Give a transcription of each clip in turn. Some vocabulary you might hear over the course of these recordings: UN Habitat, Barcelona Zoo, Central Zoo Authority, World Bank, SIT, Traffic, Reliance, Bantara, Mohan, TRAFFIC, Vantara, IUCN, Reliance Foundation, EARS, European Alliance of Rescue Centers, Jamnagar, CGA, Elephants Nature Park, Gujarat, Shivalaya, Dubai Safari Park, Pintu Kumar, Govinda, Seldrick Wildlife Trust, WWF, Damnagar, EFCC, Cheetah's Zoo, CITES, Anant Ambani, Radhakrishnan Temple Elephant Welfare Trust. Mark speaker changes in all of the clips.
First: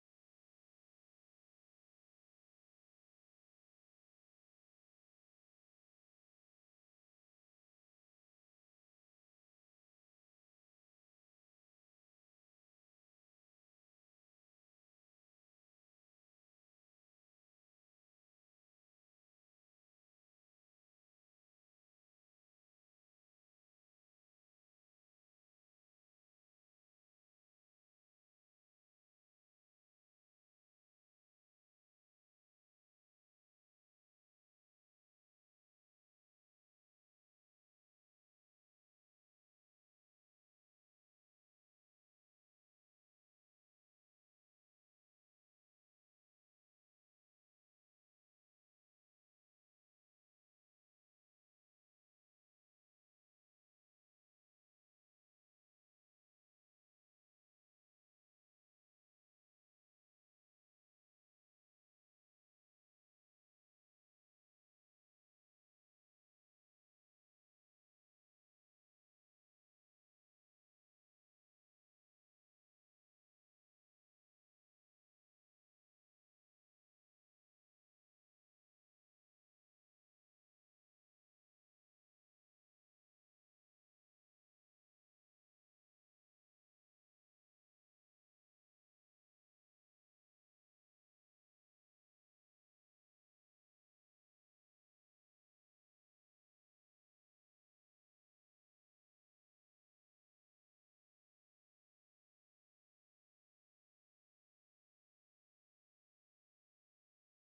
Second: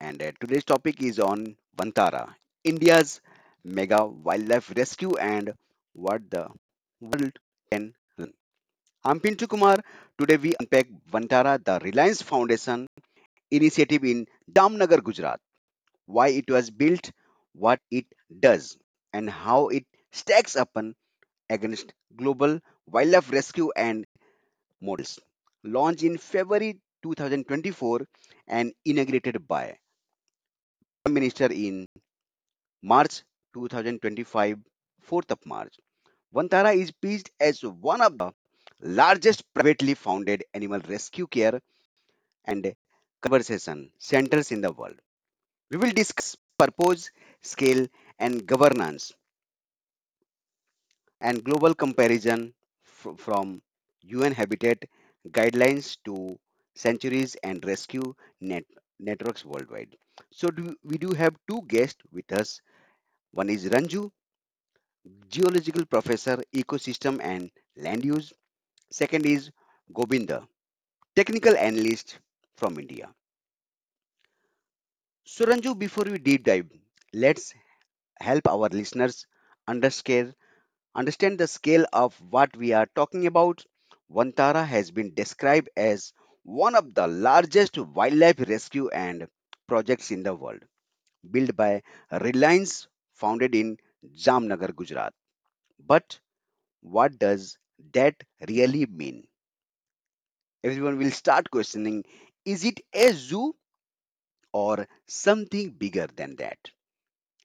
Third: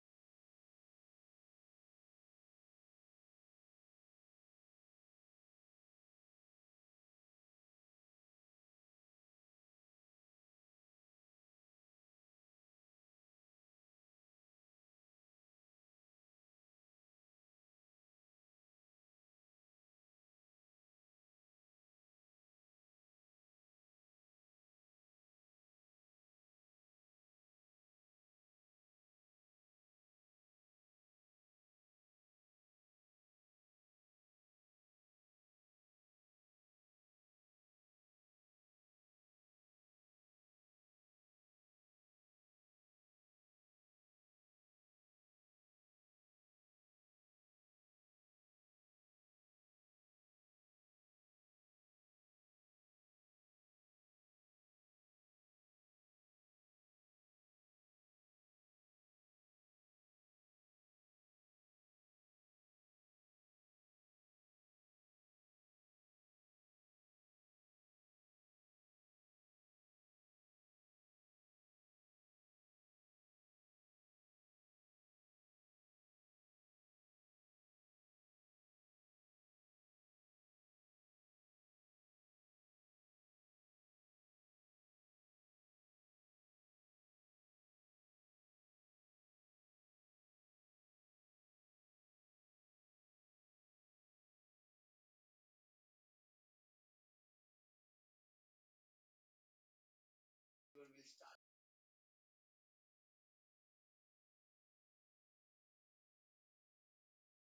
Speaker 1: and today's topic is on Vantara, India's mega wildlife rescue, and what the world can learn. I'm Pintu Kumar. Today we unpack Vantara, the Reliance Foundation initiative in Damnagar, Gujarat, why it was built, what it does, and how it stacks up against global wildlife rescue and models. Launched in February 2024 and inaugurated by Minister in March 2025, 4th of March. Vantara is pitched as one of the largest privately founded animal rescue care and conservation centers in the world. We will discuss purpose, scale, and governance, and global comparison from UN Habitat guidelines to sanctuaries and rescue net- networks worldwide. We do have two guests with us. One is Ranju, geological professor, ecosystem and land use. Second is Govinda, technical analyst from India. So, Ranju, before we deep dive, let's help our listeners underscale, understand the scale of what we are talking about. Vantara has been described as one of the largest wildlife rescue and projects in the world, built by Reliance, founded in Jamnagar, Gujarat. But what does that really mean? Everyone will start questioning, is it a zoo or something bigger than that?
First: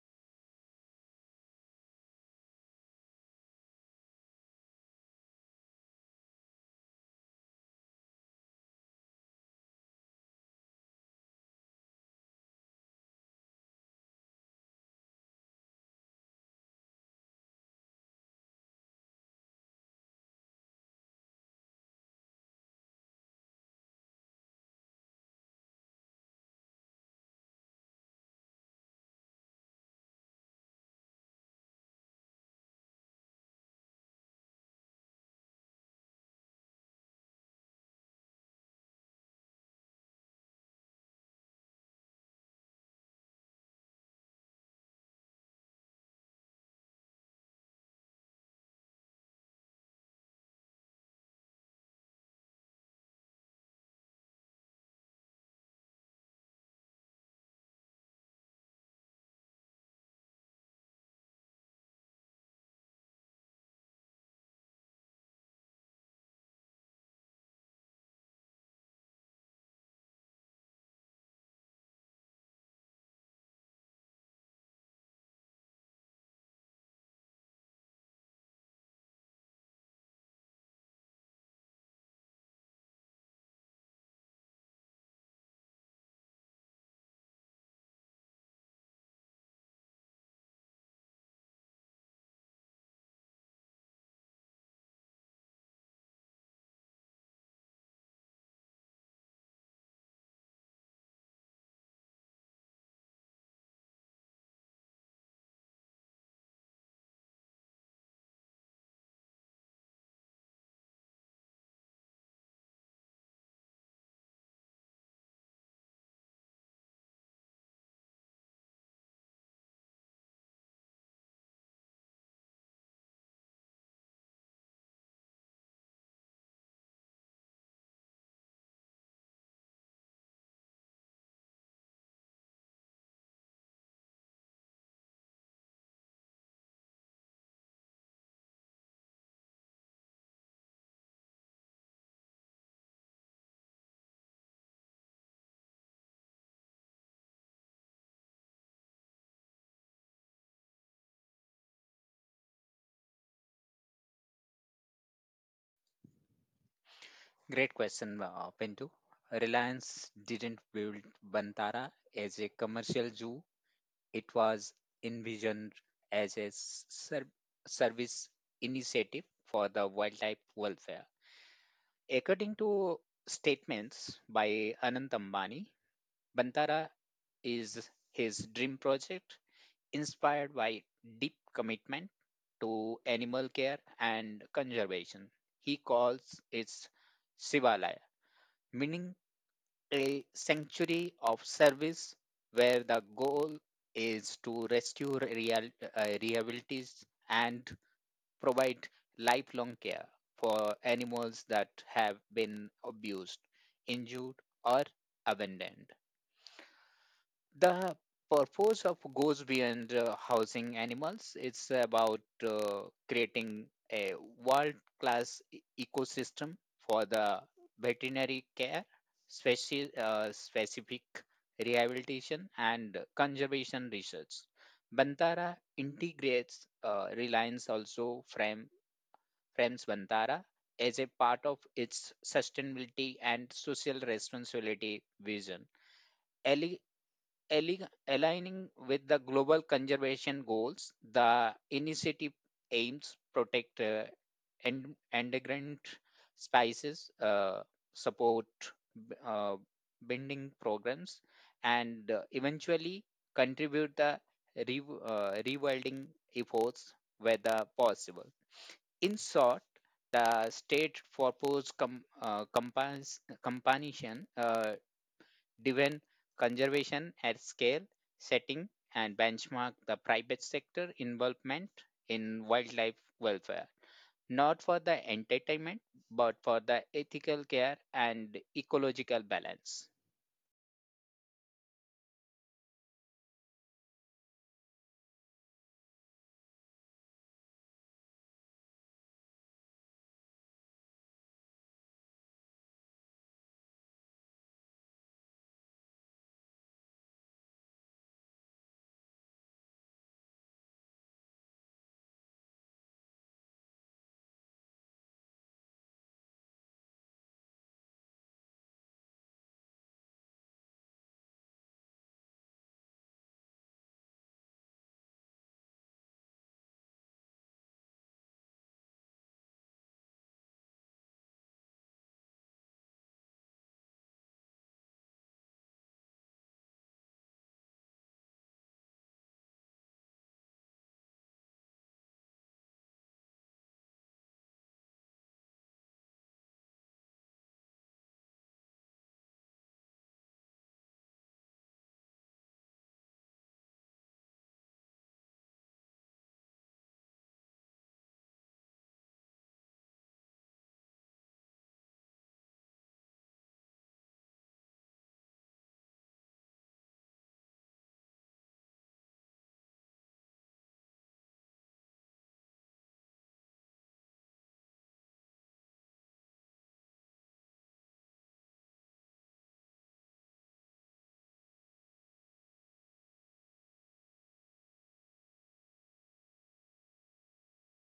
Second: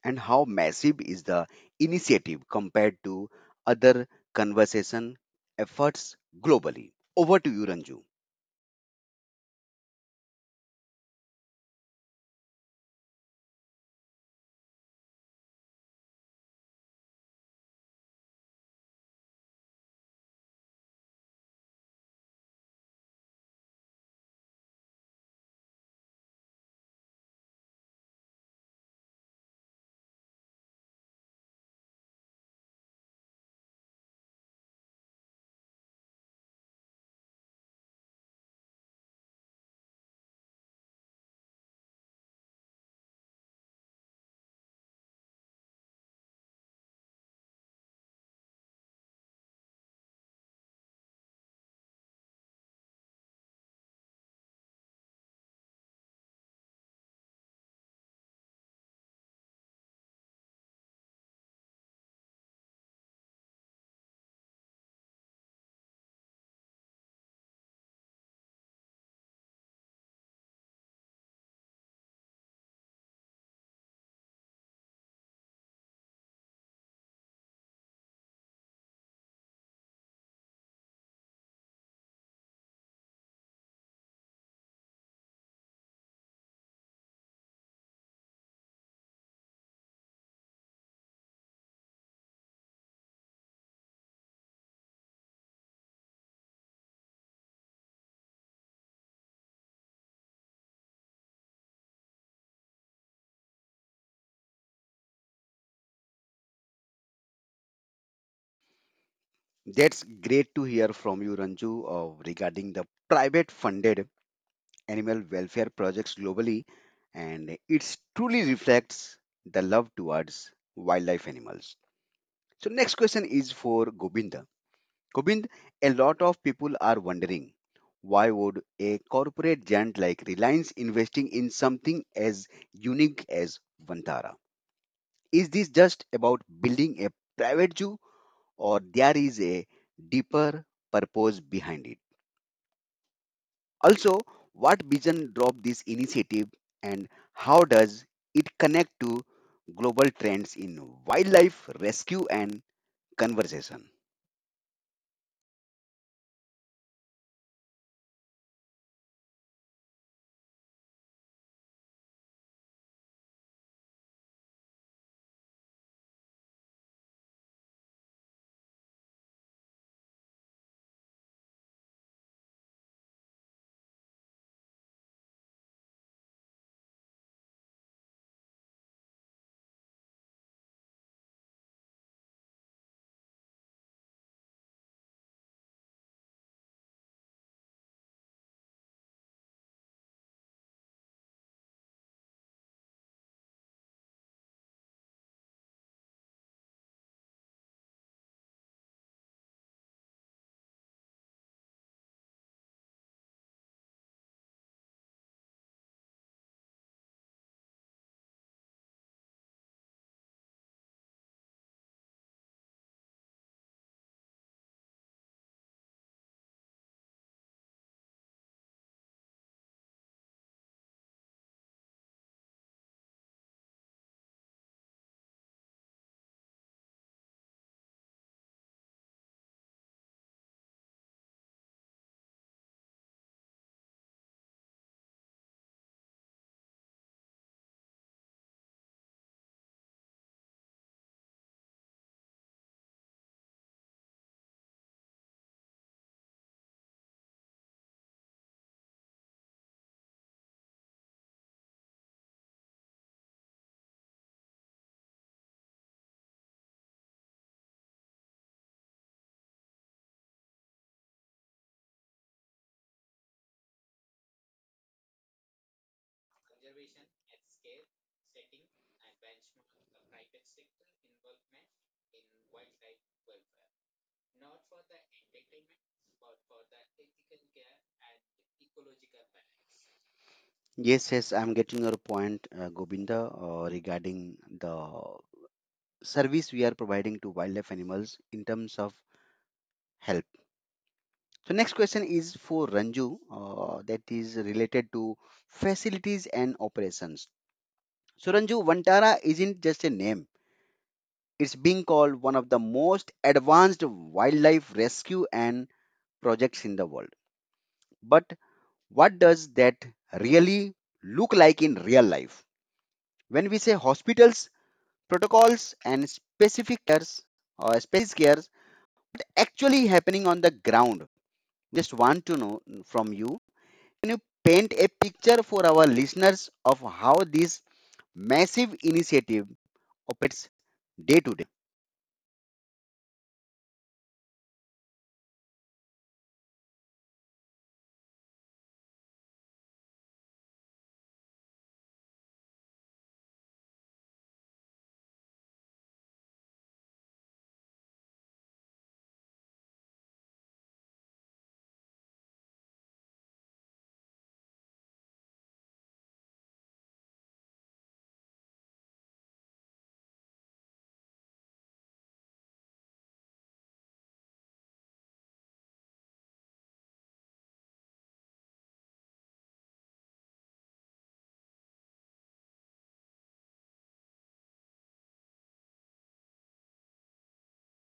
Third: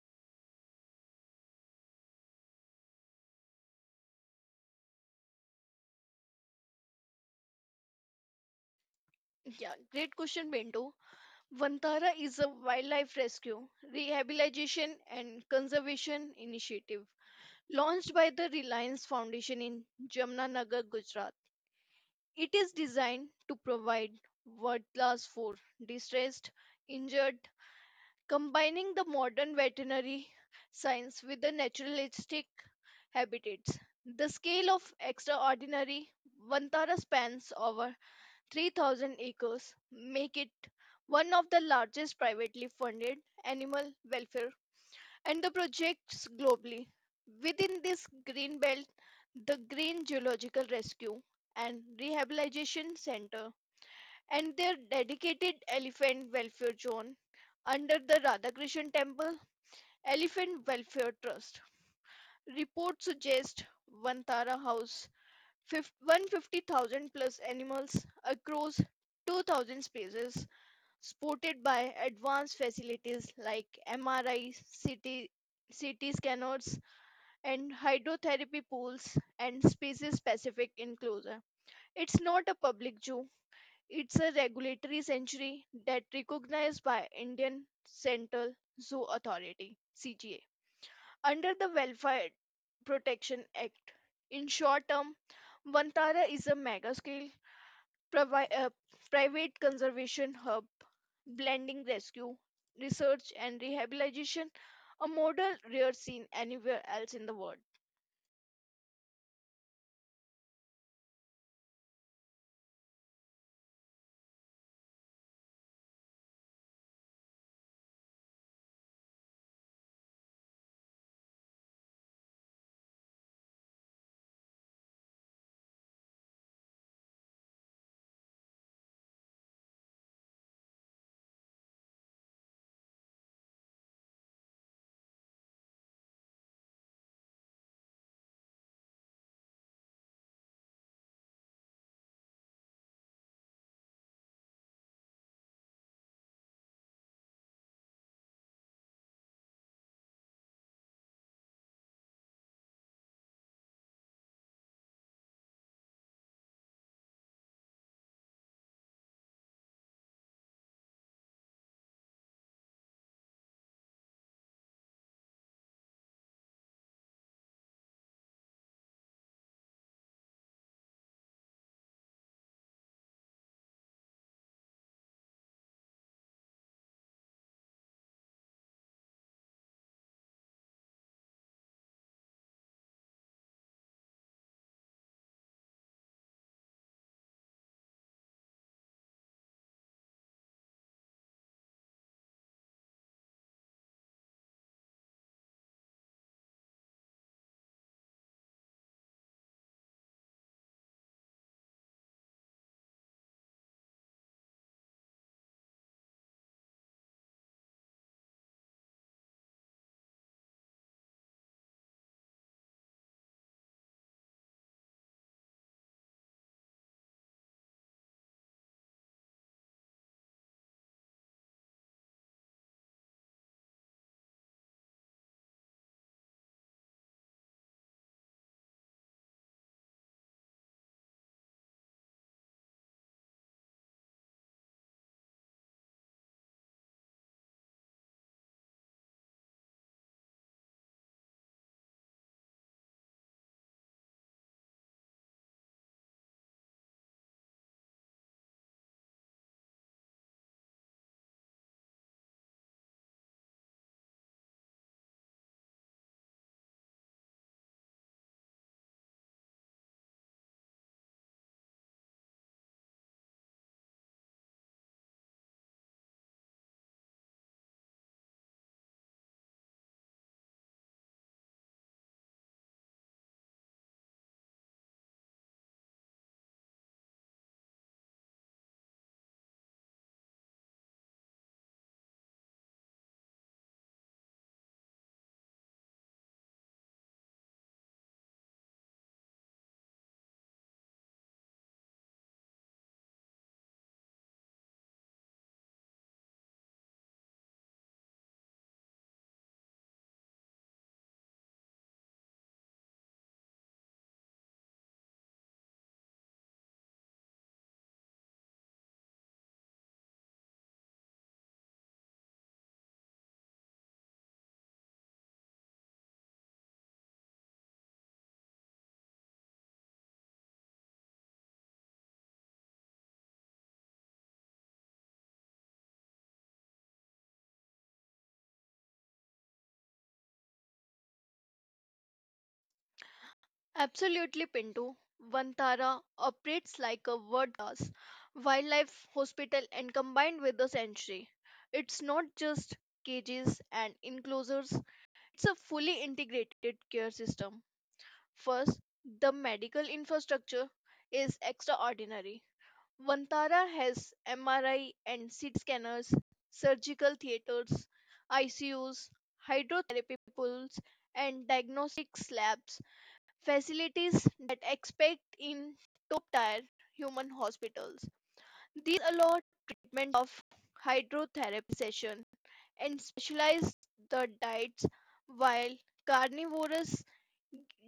Speaker 1: And how massive is the initiative compared to other conservation efforts globally? Over to you, Ranju.
Speaker 2: Yeah, great question, Bento. Vantara is a wildlife rescue, rehabilitation, and conservation initiative launched by the Reliance Foundation in Jamnagar, Gujarat. It is designed to provide world class for distressed, injured, combining the modern veterinary science with the naturalistic habitats. The scale of extraordinary Vantara spans over 3,000 acres make it one of the largest privately funded animal welfare and the projects globally. Within this green belt, the Green Geological Rescue and Rehabilitation Center and their dedicated elephant welfare zone under the Radhakrishnan Temple Elephant Welfare Trust. Reports suggest Vantara House 150,000 plus animals across 2,000 species supported by advanced facilities like MRI, CT, scanners, and hydrotherapy pools and species specific enclosure. It's not a public zoo, it's a regulatory sanctuary that recognized by Indian Central Zoo Authority CGA under the Welfare Protection Act. In short term, Vantara is a mega scale provi- uh, private conservation hub, blending rescue, research, and rehabilitation, a model rare seen anywhere else in the world.
Speaker 1: That's great to hear from you, Ranju, regarding the private funded animal welfare projects globally. And it truly reflects the love towards wildlife animals. So, next question is for Govinda. Gobind, a lot of people are wondering, why would a corporate giant like Reliance investing in something as unique as Vantara? Is this just about building a private zoo or there is a deeper purpose behind it? Also, what vision drove this initiative and how does it connect to global trends in wildlife rescue and conservation?
Speaker 3: Great question, Pintu. Reliance didn't build Bantara as a commercial zoo. It was envisioned as a service initiative for the wildlife welfare. According to statements by Anant Ambani, Bantara is his dream project inspired by deep commitment to animal care and conservation. He calls it Shivalaya, meaning a sanctuary of service where the goal is to rescue realities and provide lifelong care for animals that have been abused, injured, or abandoned. The purpose of goes beyond housing animals. It's about creating a world-class ecosystem for the veterinary care, specific rehabilitation, and conservation research. Bantara integrates Reliance also frames Bantara as a part of its sustainability and social responsibility vision aligning with the global conservation goals. The initiative aims protect endangered species, support b- uh, binding programs, and eventually contribute the rewilding efforts whether possible. In short, the state for post companion driven conservation at scale, setting and benchmark the private sector involvement in wildlife welfare, not for the entertainment, but for the ethical care and ecological balance.
Speaker 1: Yes, yes, I'm getting your point, Govinda, regarding the service we are providing to wildlife animals in terms of help. So, next question is for Ranju, that is related to facilities and operations. So, Ranju, Vantara isn't just a name, it's being called one of the most advanced wildlife rescue and projects in the world. But what does that really look like in real life? When we say hospitals, protocols and specific cares or specific cares actually happening on the ground. Just want to know from you, can you paint a picture for our listeners of how this massive initiative operates day to day?
Speaker 2: Absolutely, Pinto. Vantara operates like a world class wildlife hospital and combined with the sanctuary. It's not just cages and enclosures, it's a fully integrated care system. First, the medical infrastructure is extraordinary. Vantara has MRI and CT scanners, surgical theaters, ICUs, hydrotherapy pools, and diagnostics labs, facilities that expect in top tier human hospitals. These allow treatment of hydrotherapy session and specialized the diets while carnivorous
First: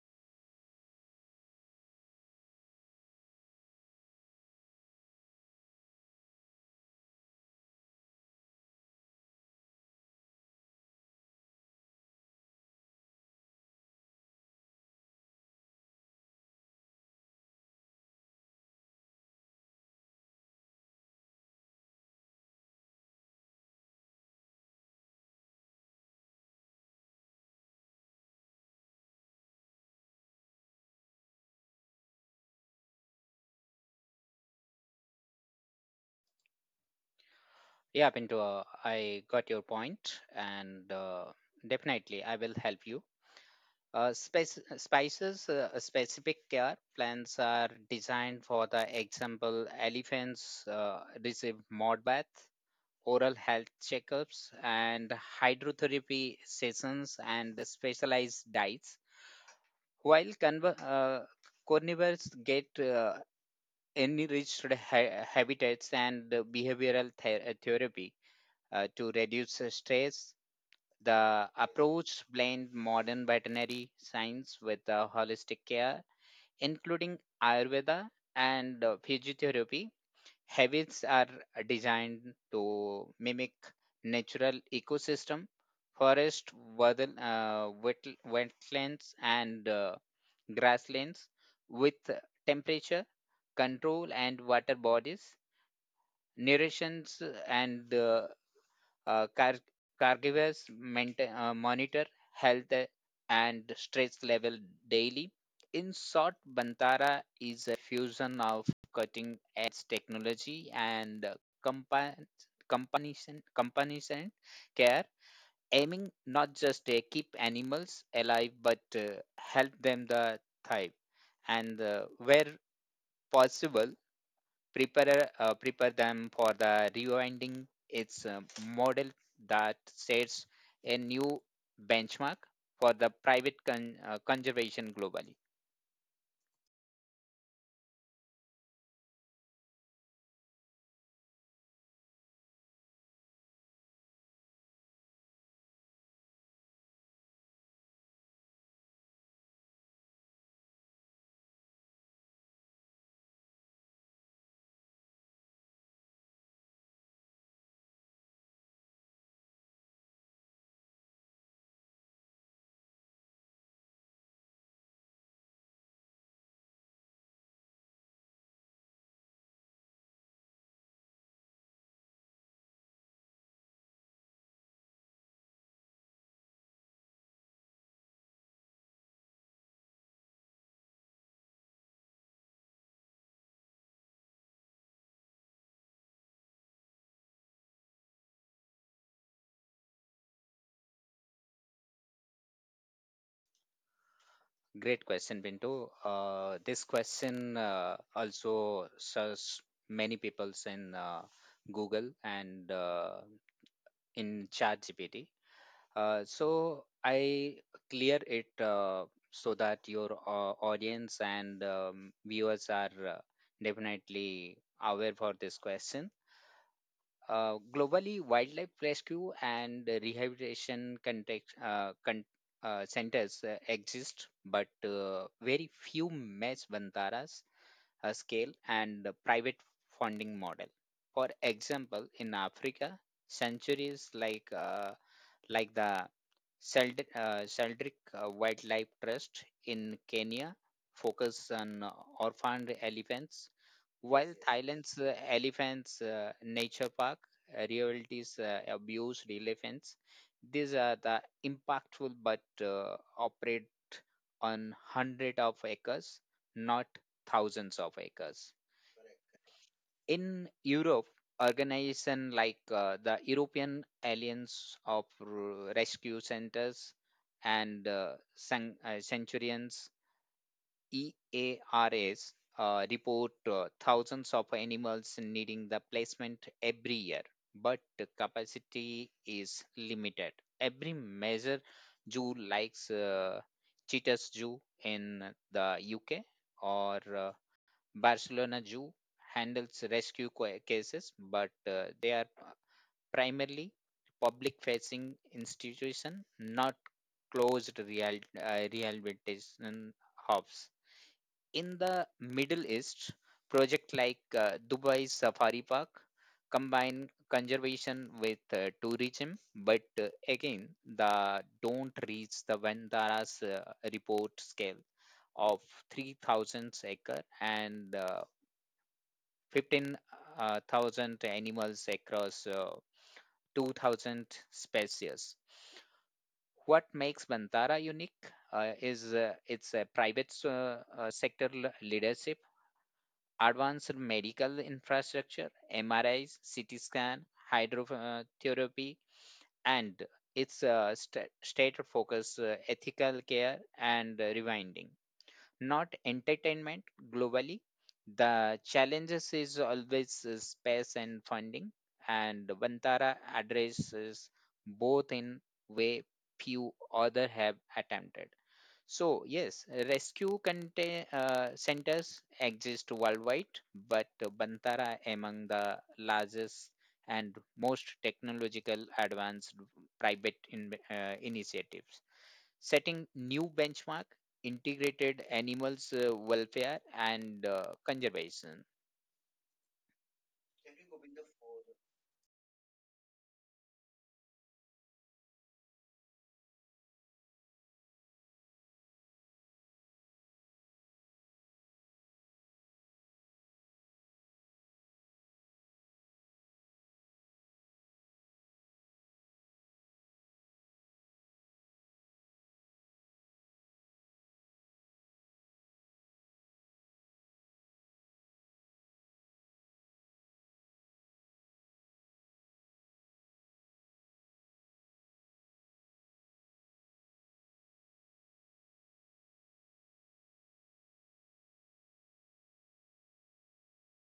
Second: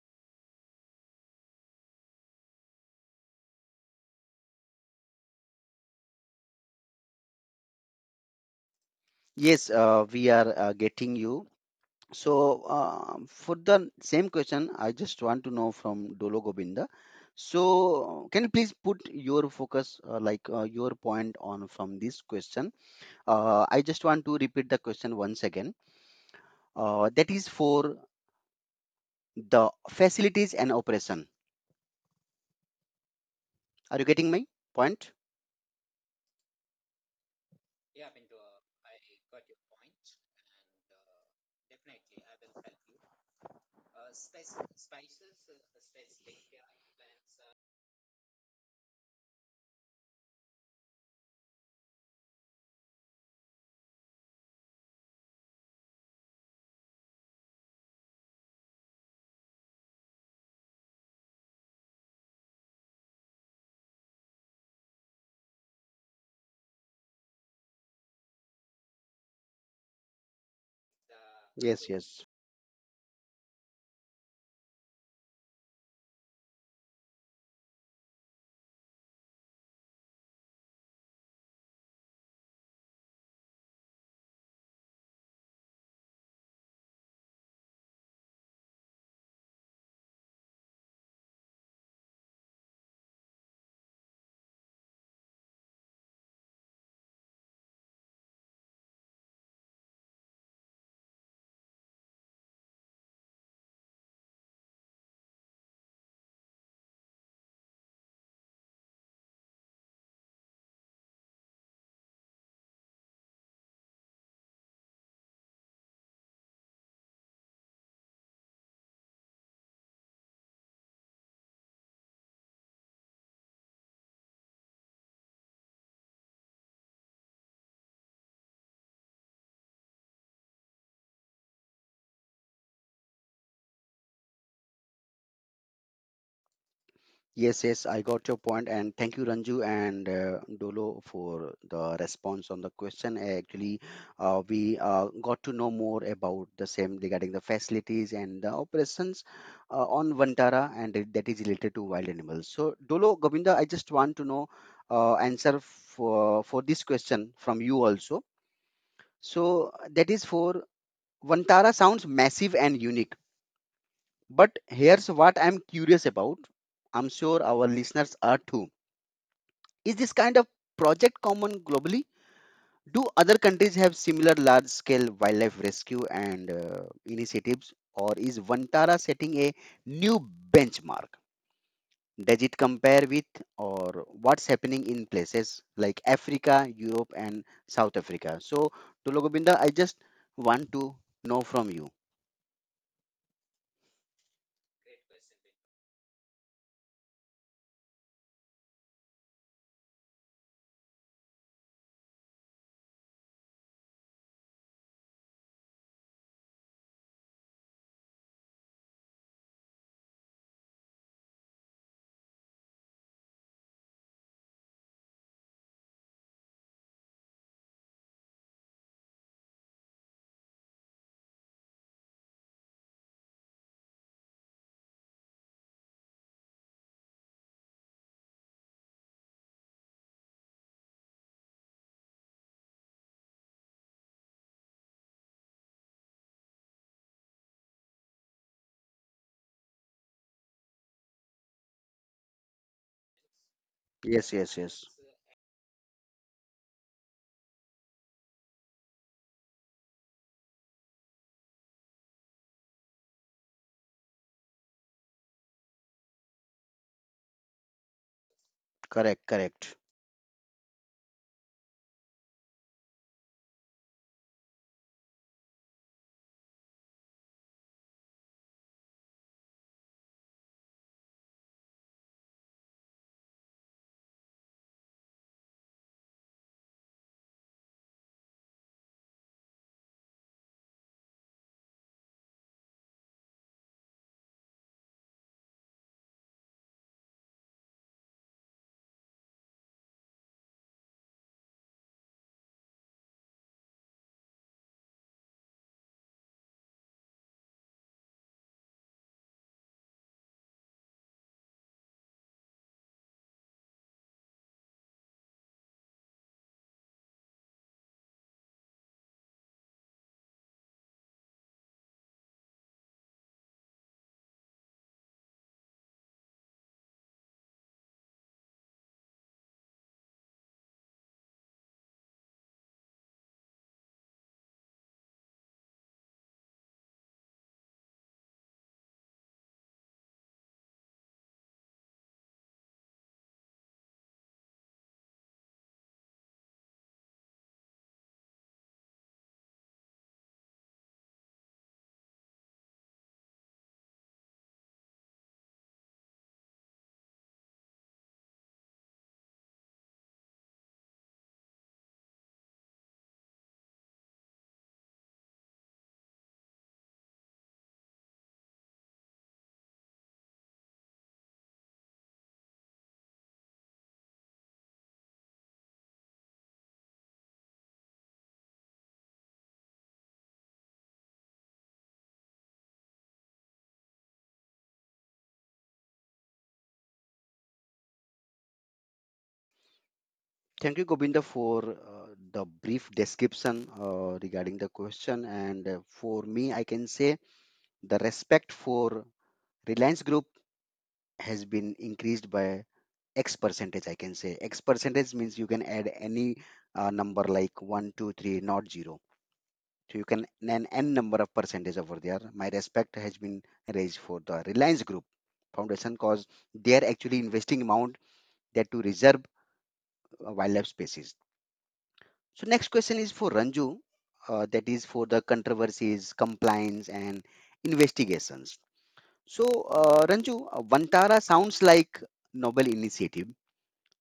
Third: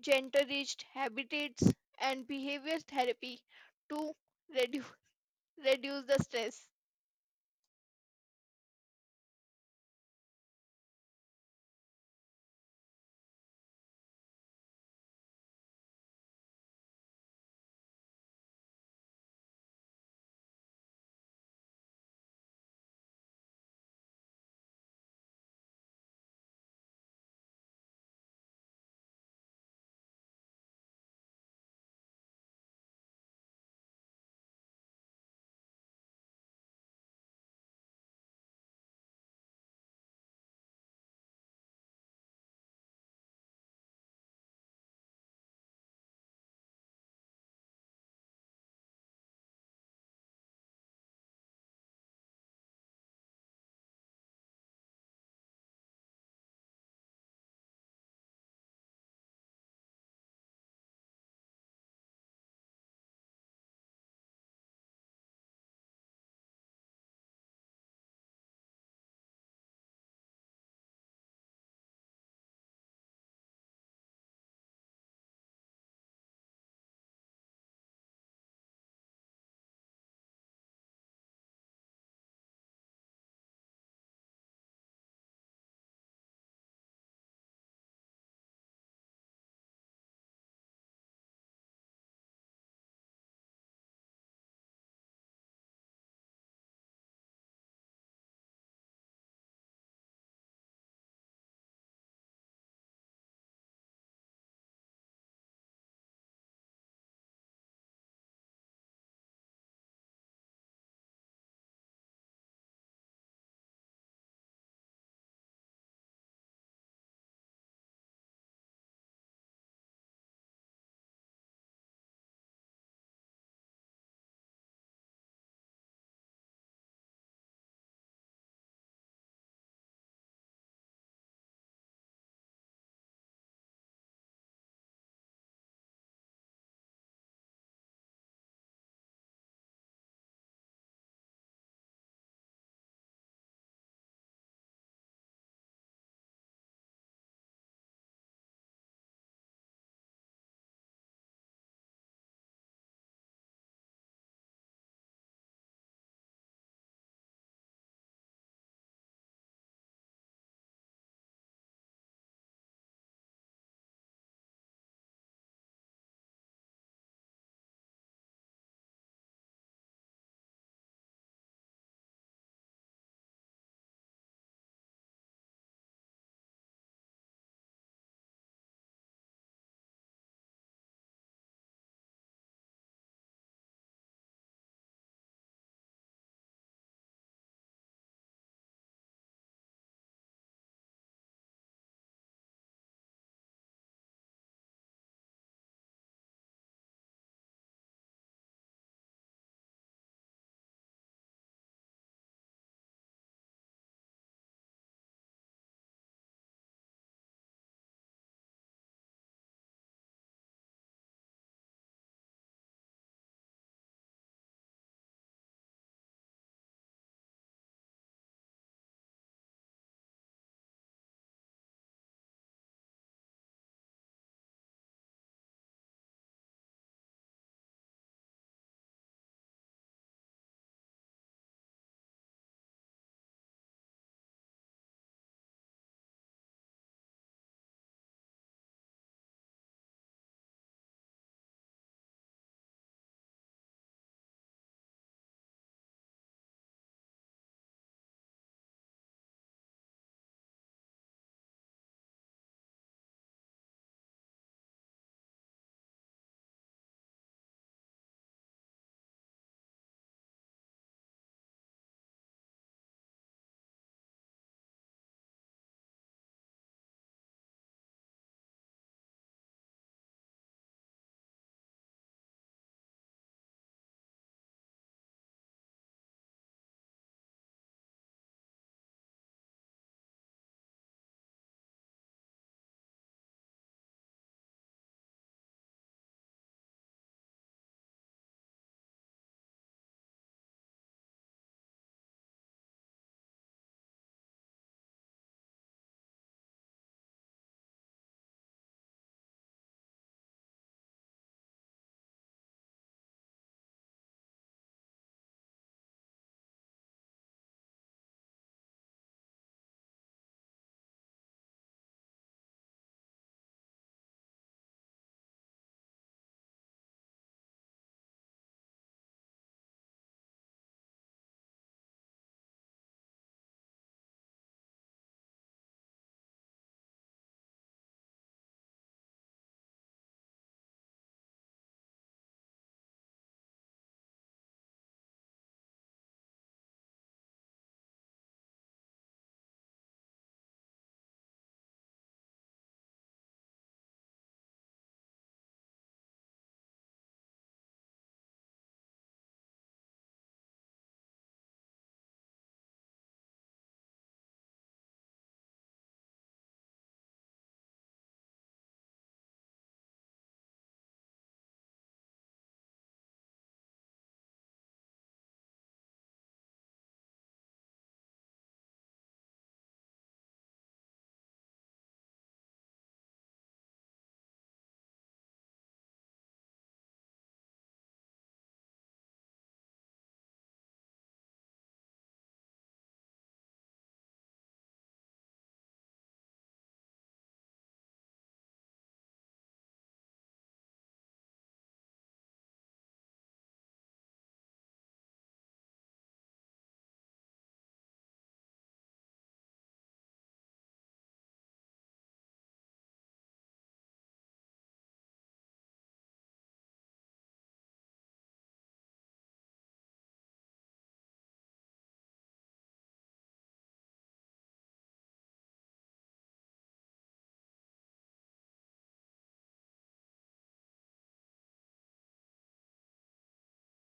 Speaker 2: gender-rich habitats and behavior therapy to reduce reduce the stress.
Speaker 1: Yes, we are getting you. So for the same question, I just want to know from Dolo Gobinda. So can you please put your focus, your point on from this question? I just want to repeat the question once again. That is for the facilities and operation. Are you getting my point?
Speaker 3: Yeah, Pinto, I got your point, and definitely I will help you. Specific care plans are designed for the example, elephants receive mud bath oral health checkups, and hydrotherapy sessions and specialized diets. While carnivores get enriched habitats and behavioral therapy to reduce stress. The
Speaker 1: Yes, yes.
Speaker 3: approach blends modern veterinary science with holistic care, including Ayurveda and physiotherapy. Habits are designed to mimic natural ecosystem, forest, wetlands, and grasslands with temperature control and water bodies, nourishes and uh, car- caregivers monitor health and stress level daily. In short, Bantara is a fusion of cutting edge technology and compan- companionship care, aiming not just to keep animals alive but help them the thrive and where possible prepare them for the rewinding. It's a model that sets a new benchmark for the private conservation globally.
Speaker 1: Yes, yes, I got your point, and thank you, Ranju and Dolo, for the response on the question. Actually, we got to know more about the same regarding the facilities and the operations on Vantara, and that is related to wild animals. So, Dolo, Govinda, I just want to know answer for this question from you also. So that is for Vantara sounds massive and unique, but here's what I'm curious about. I'm sure our listeners are too. Is this kind of project common globally? Do other countries have similar large scale wildlife rescue and initiatives, or is Vantara setting a new benchmark? Does it compare with or what's happening in places like Africa, Europe, and South Africa? So, Tulogobinda, I just want to know from you.
Speaker 3: Great question, Binto. This question also serves many peoples in Google and in ChatGPT. So I clear it so that your audience and viewers are definitely aware for this question. Globally, wildlife rescue and rehabilitation centers exist, but very few match Bantaras scale and the private funding model. For example, in Africa, sanctuaries like the Seldrick Wildlife Trust in Kenya focus on orphaned elephants, while
Speaker 1: Yes, yes, yes.
Speaker 3: Thailand's Elephants Nature Park rehabilitates abused elephants. These are the impactful but operate on hundred of acres, not thousands of acres
Speaker 1: Correct, correct.
Speaker 3: in Europe, organization like the European Alliance of Rescue Centers and Centurions, EARS, report thousands of animals needing the placement every year, but the capacity is limited. Every measure zoo likes Cheetah's Zoo in the UK or Barcelona Zoo handles rescue cases, but they are primarily public facing institution, not closed rehabilitation hubs. In the Middle East, project like Dubai Safari Park combine conservation with tourism, but again, the don't reach the Vandara's report scale of 3,000 acre and 15,000 animals across 2,000 species. What makes Bantara unique is its sector leadership, advanced medical infrastructure, MRIs, CT scan, hydrotherapy, and its state focus ethical care and rewinding not entertainment globally. The challenges is always space and funding, and Vantara addresses both in way few other have attempted. So yes, centers exist worldwide, but Bantara among the largest and most technological advanced private initiatives setting new benchmark integrated animals welfare and conservation.
Speaker 1: Thank you, Gobinda, for the brief description regarding the question. And for me, I can say the respect for Reliance Group has been increased by X percentage, I can say. X percentage means you can add any number like one, 2, 3, not 0. So you can an n number of percentage over there. My respect has been raised for the Reliance Group Foundation because they are actually investing amount that to reserve wildlife species. So next question is for Ranju, that is for the controversies, compliance, and investigations. So, Ranju, Vantara sounds like noble initiative,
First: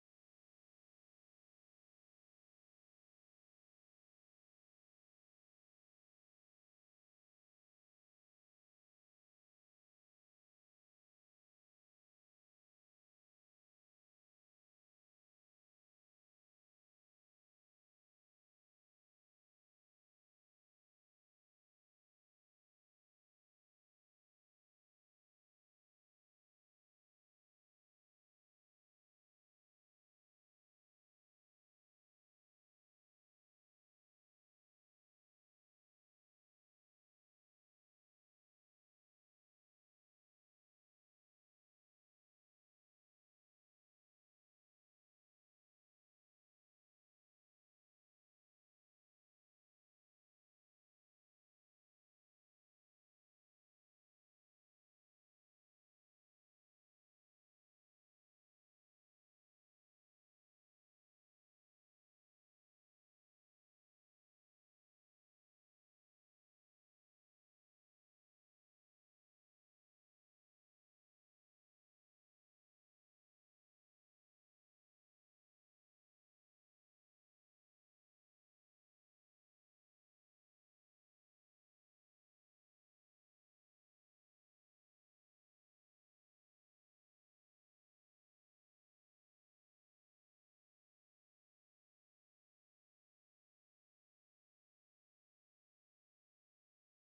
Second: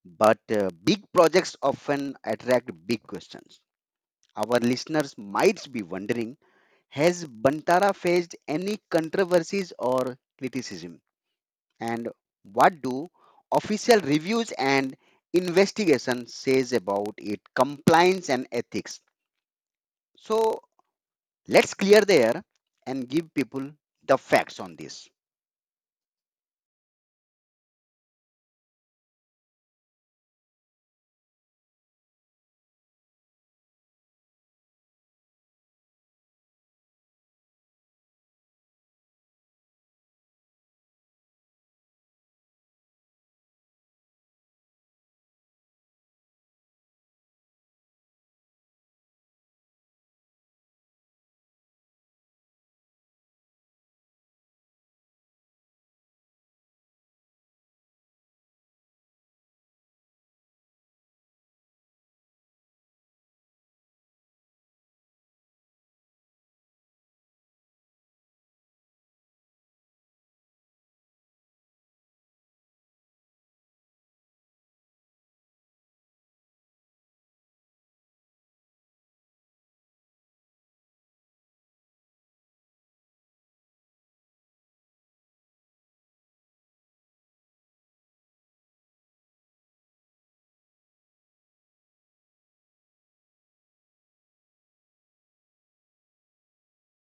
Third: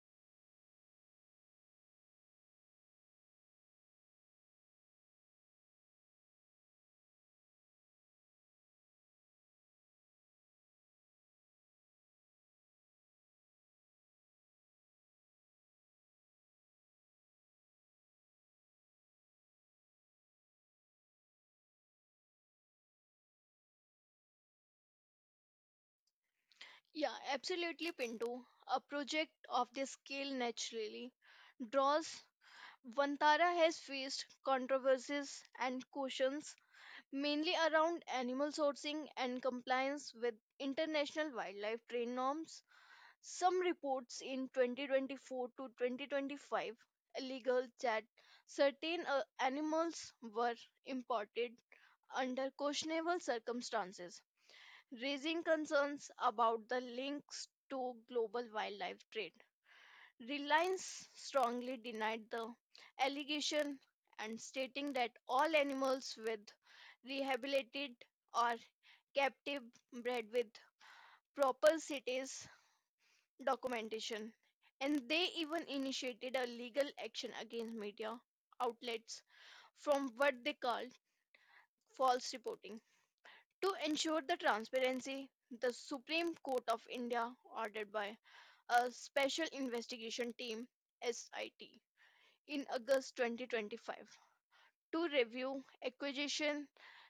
Speaker 1: but big projects often attract big questions. Our listeners might be wondering, has Vantara faced any controversies or criticism? And what do official reviews and investigation says about it compliance and ethics? So, let's clear the air and give people the facts on this.
Speaker 2: Yeah, absolutely, Pinto. A project of this scale naturally draws. Vantara has faced controversies and cautions mainly around animal sourcing and compliance with international wildlife trade norms. Some reports in 2024 to 2025 illegal that certain animals were imported under questionable circumstances raising concerns about the links to global wildlife trade. Reliance strongly denied the allegation and stating that all animals with rehabilitated or captive bred with proper cities documentation and they even initiated a legal action against media outlets from what they called false reporting. To ensure the transparency, the Supreme Court of India, ordered by a Special Investigation Team SIT in August 2025 to review acquisition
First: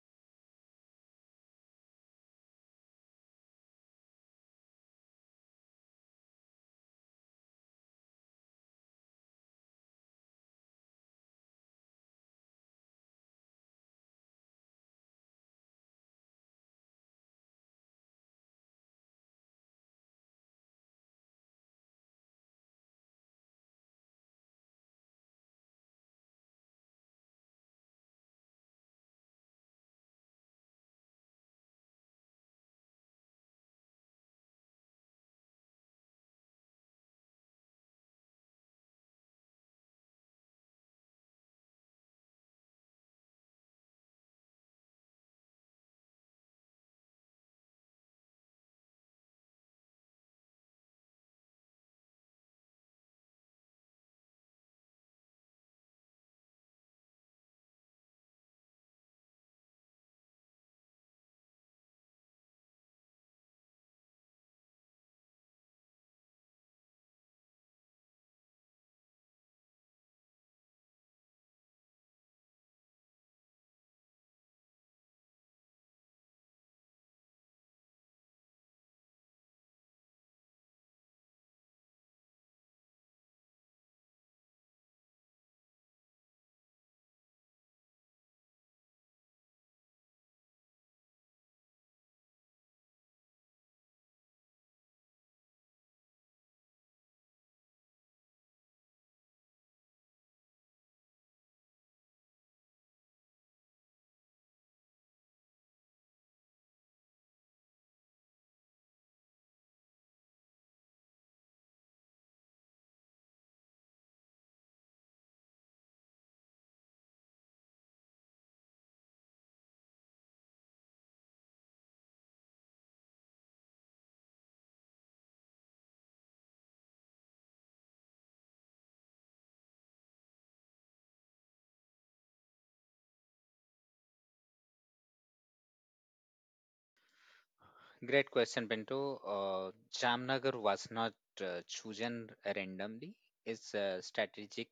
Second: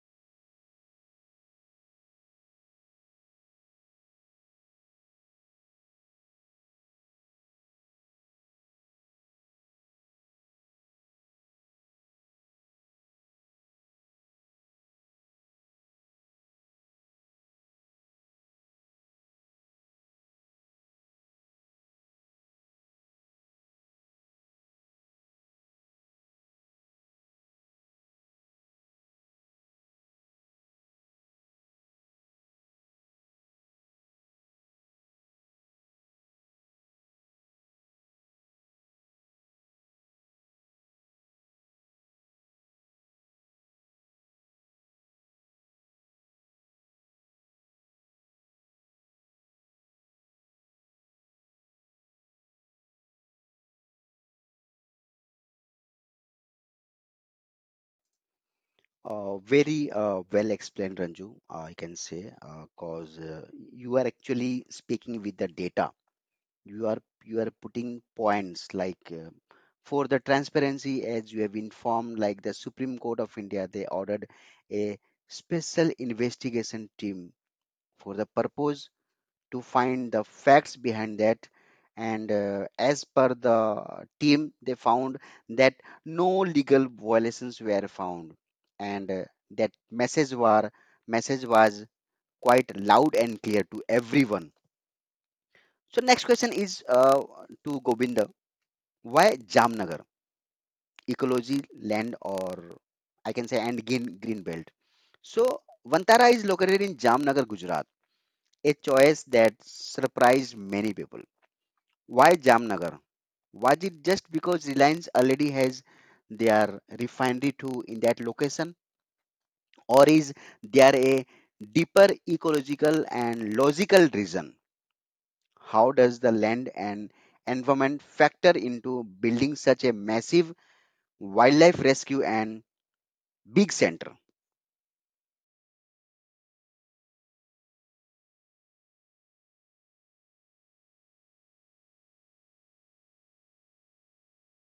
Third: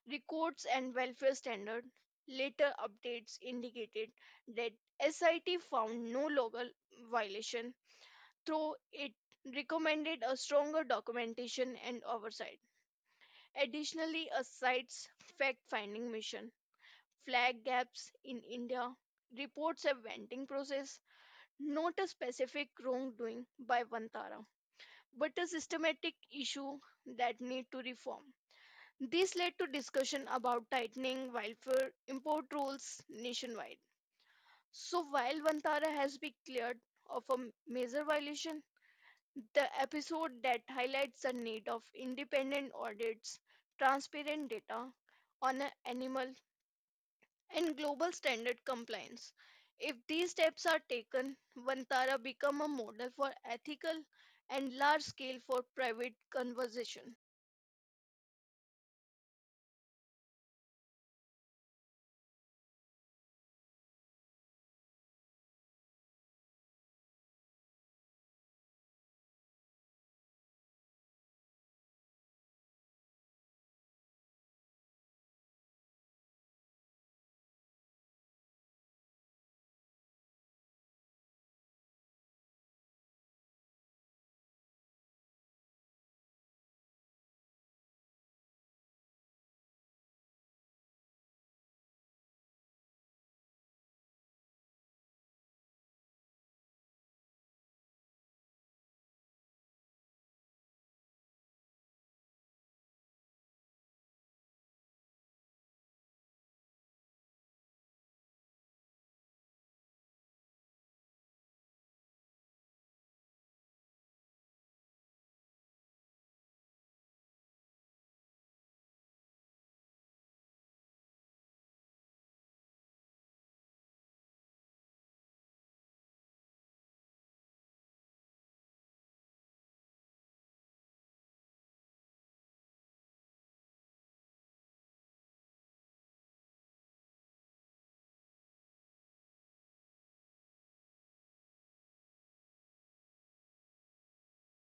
Speaker 2: records and welfare standard. Later updates indicated that SIT found no local violation, though it recommended a stronger documentation and oversight. Additionally, a site's fact-finding mission flagged gaps in India, reports a vetting process not a specific wrongdoing by Vantara, but a systematic issue that need to reform. This led to discussion about tightening wildfire import rules nationwide. So while Vantara has been cleared of a major violation, the episode that highlights the need of independent audits, transparent data on a animal and global standard compliance. If these steps are taken, Vantara become a model for ethical and large scale for private conservation.
Speaker 1: Very well explained, Ranju, I can say, because you are actually speaking with the data. You are you are putting points like for the transparency, as you have informed, like the Supreme Court of India, they ordered a special investigation team for the purpose to find the facts behind that. And as per the team, they found that no legal violations were found, and that message were message was quite loud and clear to everyone. So next question is to Govinda. Why Jamnagar? Ecology, land, or I can say and green belt. So Vantara is located in Jamnagar, Gujarat, a choice that surprised many people. Why Jamnagar? Was it just because Reliance already has their refinery too in that location, or is there a deeper ecological and logical reason? How does the land and environment factor into building such a massive wildlife rescue and big center?
Speaker 3: Great question, Pinto. Jamnagar was not chosen randomly. It's a strategic